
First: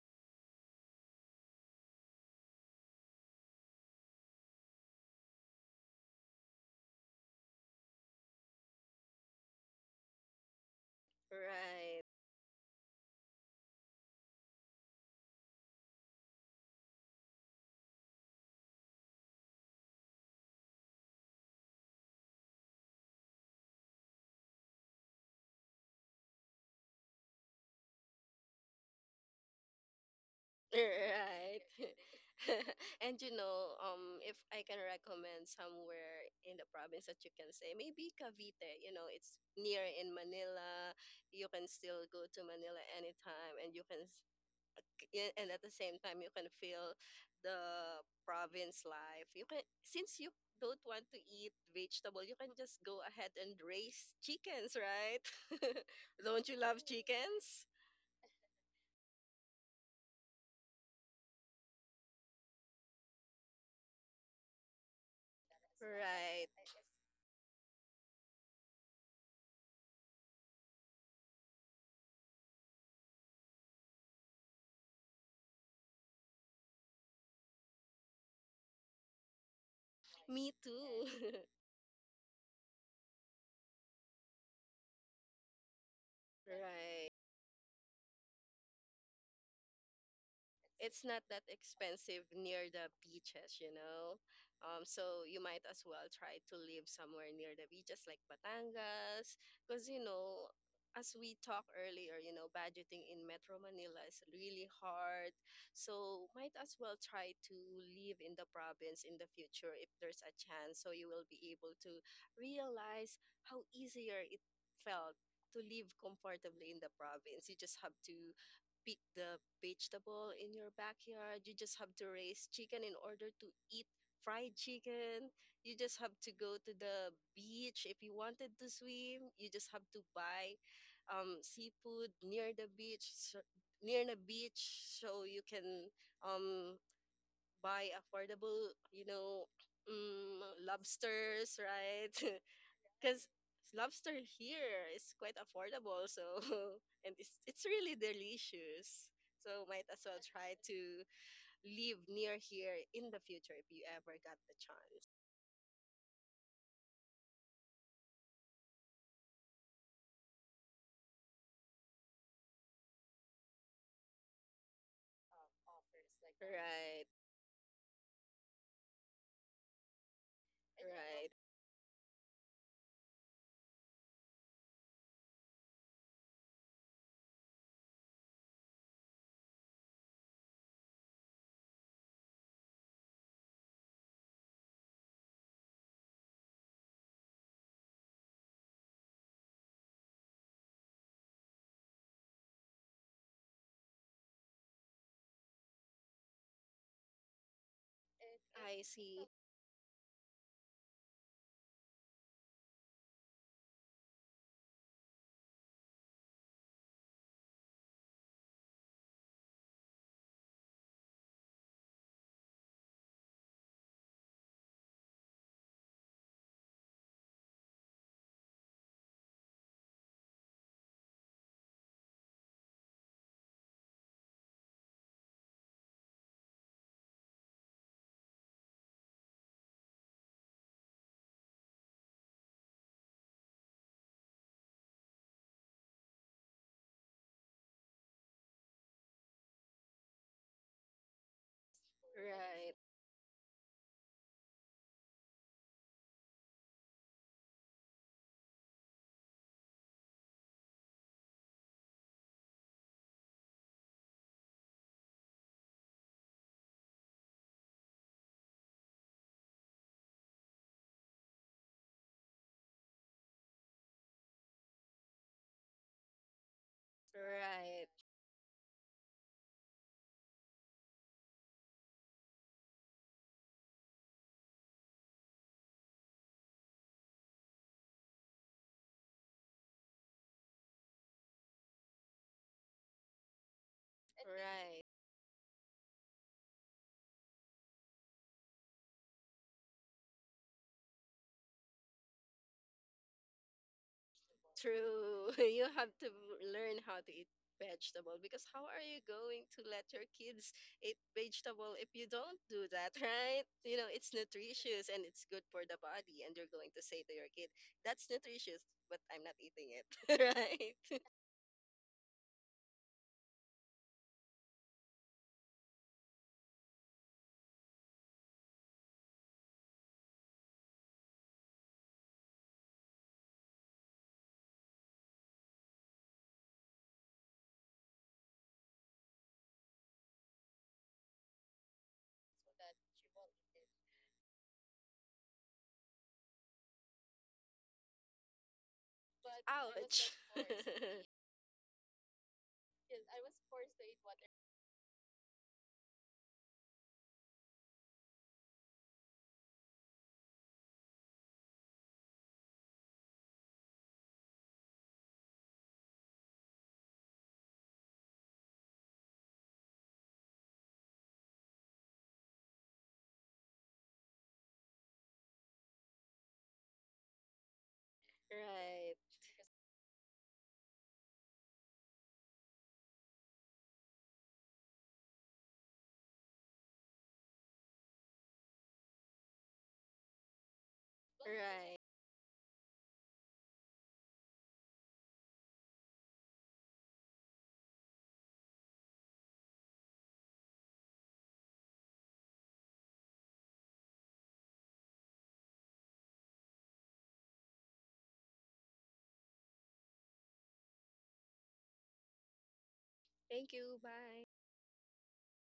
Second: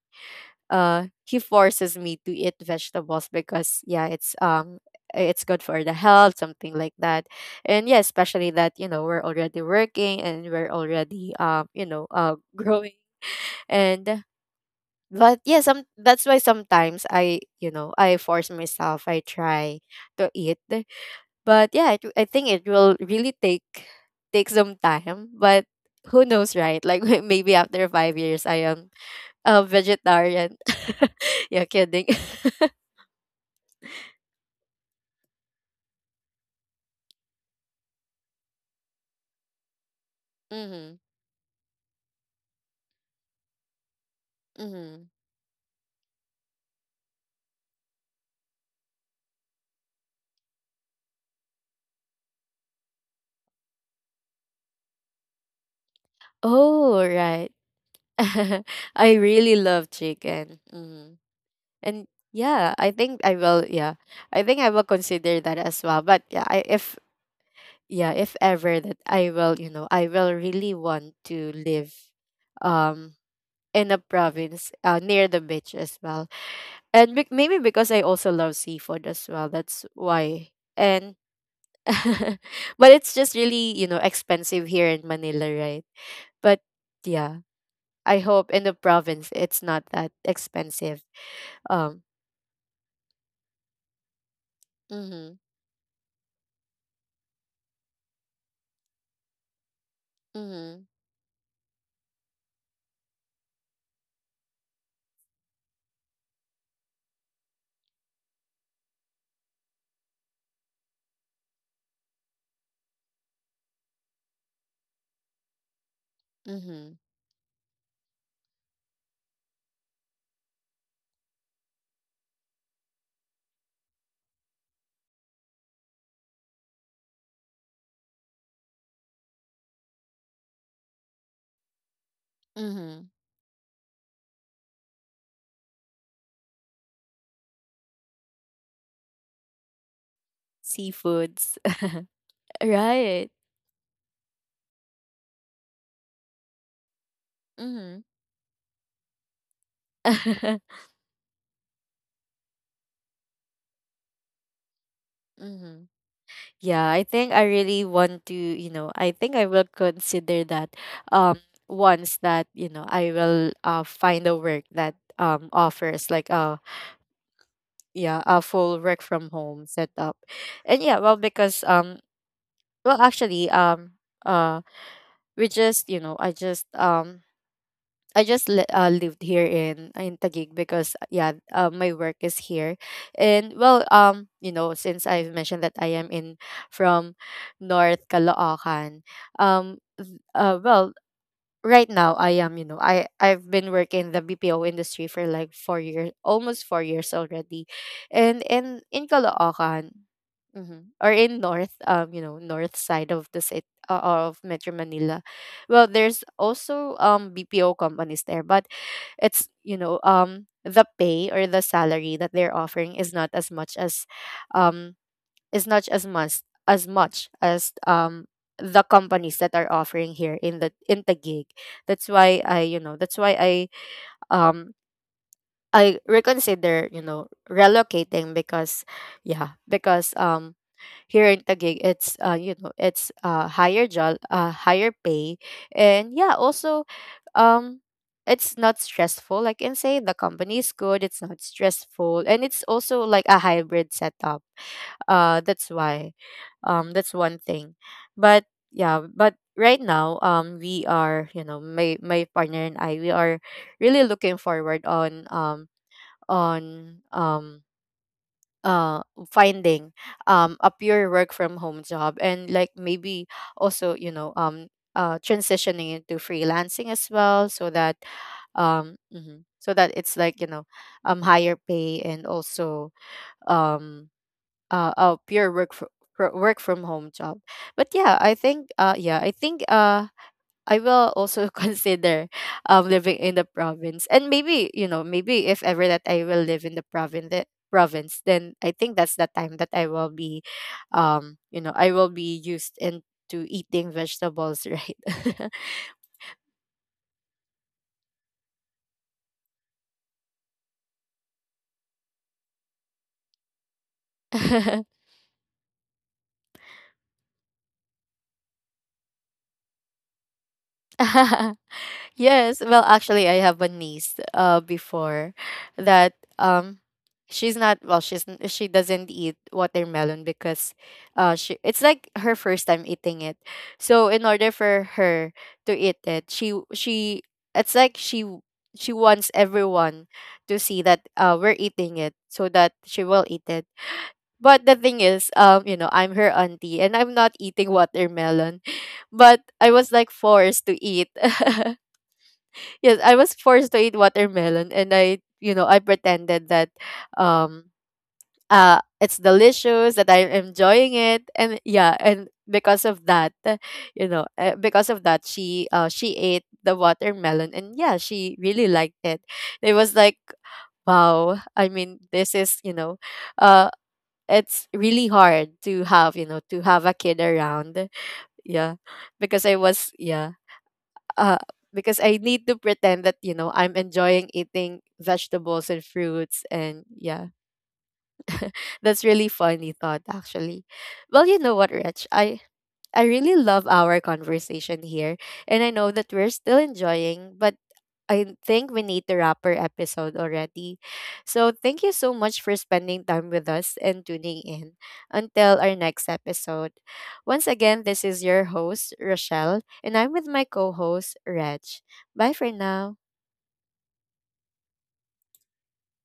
uh, he forces me to eat vegetables because yeah, it's good for the health, something like that, and yeah, especially that you know we're already working and we're already
Right.
growing and. But yeah, some that's why sometimes I, you know, I force myself. I try to eat. But yeah, it, I think it will really take take some time. But who knows, right? Like maybe after 5 years, I am a vegetarian.
Right.
Yeah, kidding.
And if I can recommend somewhere in the province that you can say, maybe Cavite, it's near in Manila.
Mm-hmm.
You can still go to Manila anytime, and you can,
Mm-hmm.
and at the same time, you can feel the province life. You can, since you don't want to eat vegetable, you can just go ahead and raise chickens, right? Don't you love
Oh, right.
chickens?
I really love chicken. Mm-hmm. And yeah, I think I will. Yeah, I think I will consider that as well. But yeah,
Right.
I, if yeah, if ever that I will, you know, I will really want to live um in a province near the beach as well. And bec- maybe because I also love seafood as well, that's why.
Me too.
And but it's just really, you know, expensive here in Manila, right? But
Right.
yeah, I hope in the province it's not that expensive.
It's not that
Um,
expensive near the beaches, So
mhm,
you might as well try to live somewhere near the beaches like Batangas, because
mhm,
as we talked earlier, budgeting in Metro Manila is really hard. So might as well try to live in the province in the future if there's a chance, so you will be able to realize how easier it felt to live comfortably in the
mhm,
province. You just have to pick the vegetable in your backyard. You just have to raise chicken in order to eat fried chicken. You just have to go to the beach if you wanted to swim. You just have to buy, seafood near the beach,
mhm.
so, you can, um, buy affordable, um, lobsters,
Seafoods,
right? Because
right?
lobster here is quite affordable, so and it's really
Mhm,
delicious. So might as well try
mhm.
to live near here in the future if you ever got the chance.
Yeah, I think I really want to, you know, I think I will consider that um once that, you know, I will find a work that offers like a
Right.
yeah, a full work from home setup. And yeah, well
Right.
because well actually uh we just, you know, I just li- lived here in Taguig because yeah, my work is here, and you know, since I've mentioned that I am in from North Caloocan, um, well, right now I am, you know, I've been working in the BPO industry for like 4 years, almost 4 years already, and
I
in
see.
Caloocan, hmm, or in North, North side of the city, of Metro Manila, well, there's also BPO companies there, but it's you know the pay or the salary that they're offering is not as much as um is not as much as much as the companies that are offering here in the gig. That's why um I reconsider, you know, relocating because yeah, because here in Taguig, it's you know, it's higher job, higher pay, and yeah, also, um, it's not stressful. I can say the company is good. It's not stressful, and it's
Right.
also like a hybrid setup. That's why, that's one thing, but yeah, but right now, we are, you know, my partner and I, we are really looking forward on uh finding a pure work from home job, and like maybe also you know transitioning into freelancing as well, so
Right.
that mhm, so that it's like you know higher pay and also um a pure work fro- fro- work from home job. But yeah I think I will also consider living in the province. And maybe,
Right.
you know, maybe if ever that I will live in the province, then I think that's the time that I will be you know, I will be used into eating vegetables, right?
True. You have to learn how to eat vegetable because how are you going to let your kids eat vegetable if you don't do that, right? It's nutritious and it's good for the body, and you're going to say to your kid, "That's nutritious, but I'm not eating it." Right?
Yes, well, actually, I have a niece before that um she's not well she's n- she doesn't eat watermelon because she it's like her first time eating it. So in order for her to eat it, she it's like she w- she wants everyone to see that we're eating it so that she will eat it. But the thing is, you know, I'm her auntie and I'm not eating watermelon. But I was
Ouch.
like forced to eat. Yes, I was forced to eat watermelon, and I, you know, I pretended that um it's delicious, that I'm enjoying it. And yeah, and because of that, because of that she she ate the watermelon, and yeah, she really liked it. It was like wow, I mean, this is, you know, uh it's really hard to have, you know, to have a kid around. Yeah,
Right.
because I was yeah, uh, because I need to pretend that you know I'm enjoying eating vegetables and fruits, and yeah, that's really funny thought actually. Well, you know what,
Right.
Rich, I really love our conversation here, and I know that we're still enjoying, but I think we need to wrap our episode already. So thank you so much for spending time with us and tuning in. Until our next episode. Once again, this is your host, Rochelle, and I'm with my co host, Reg. Bye for now.
Thank you. Bye.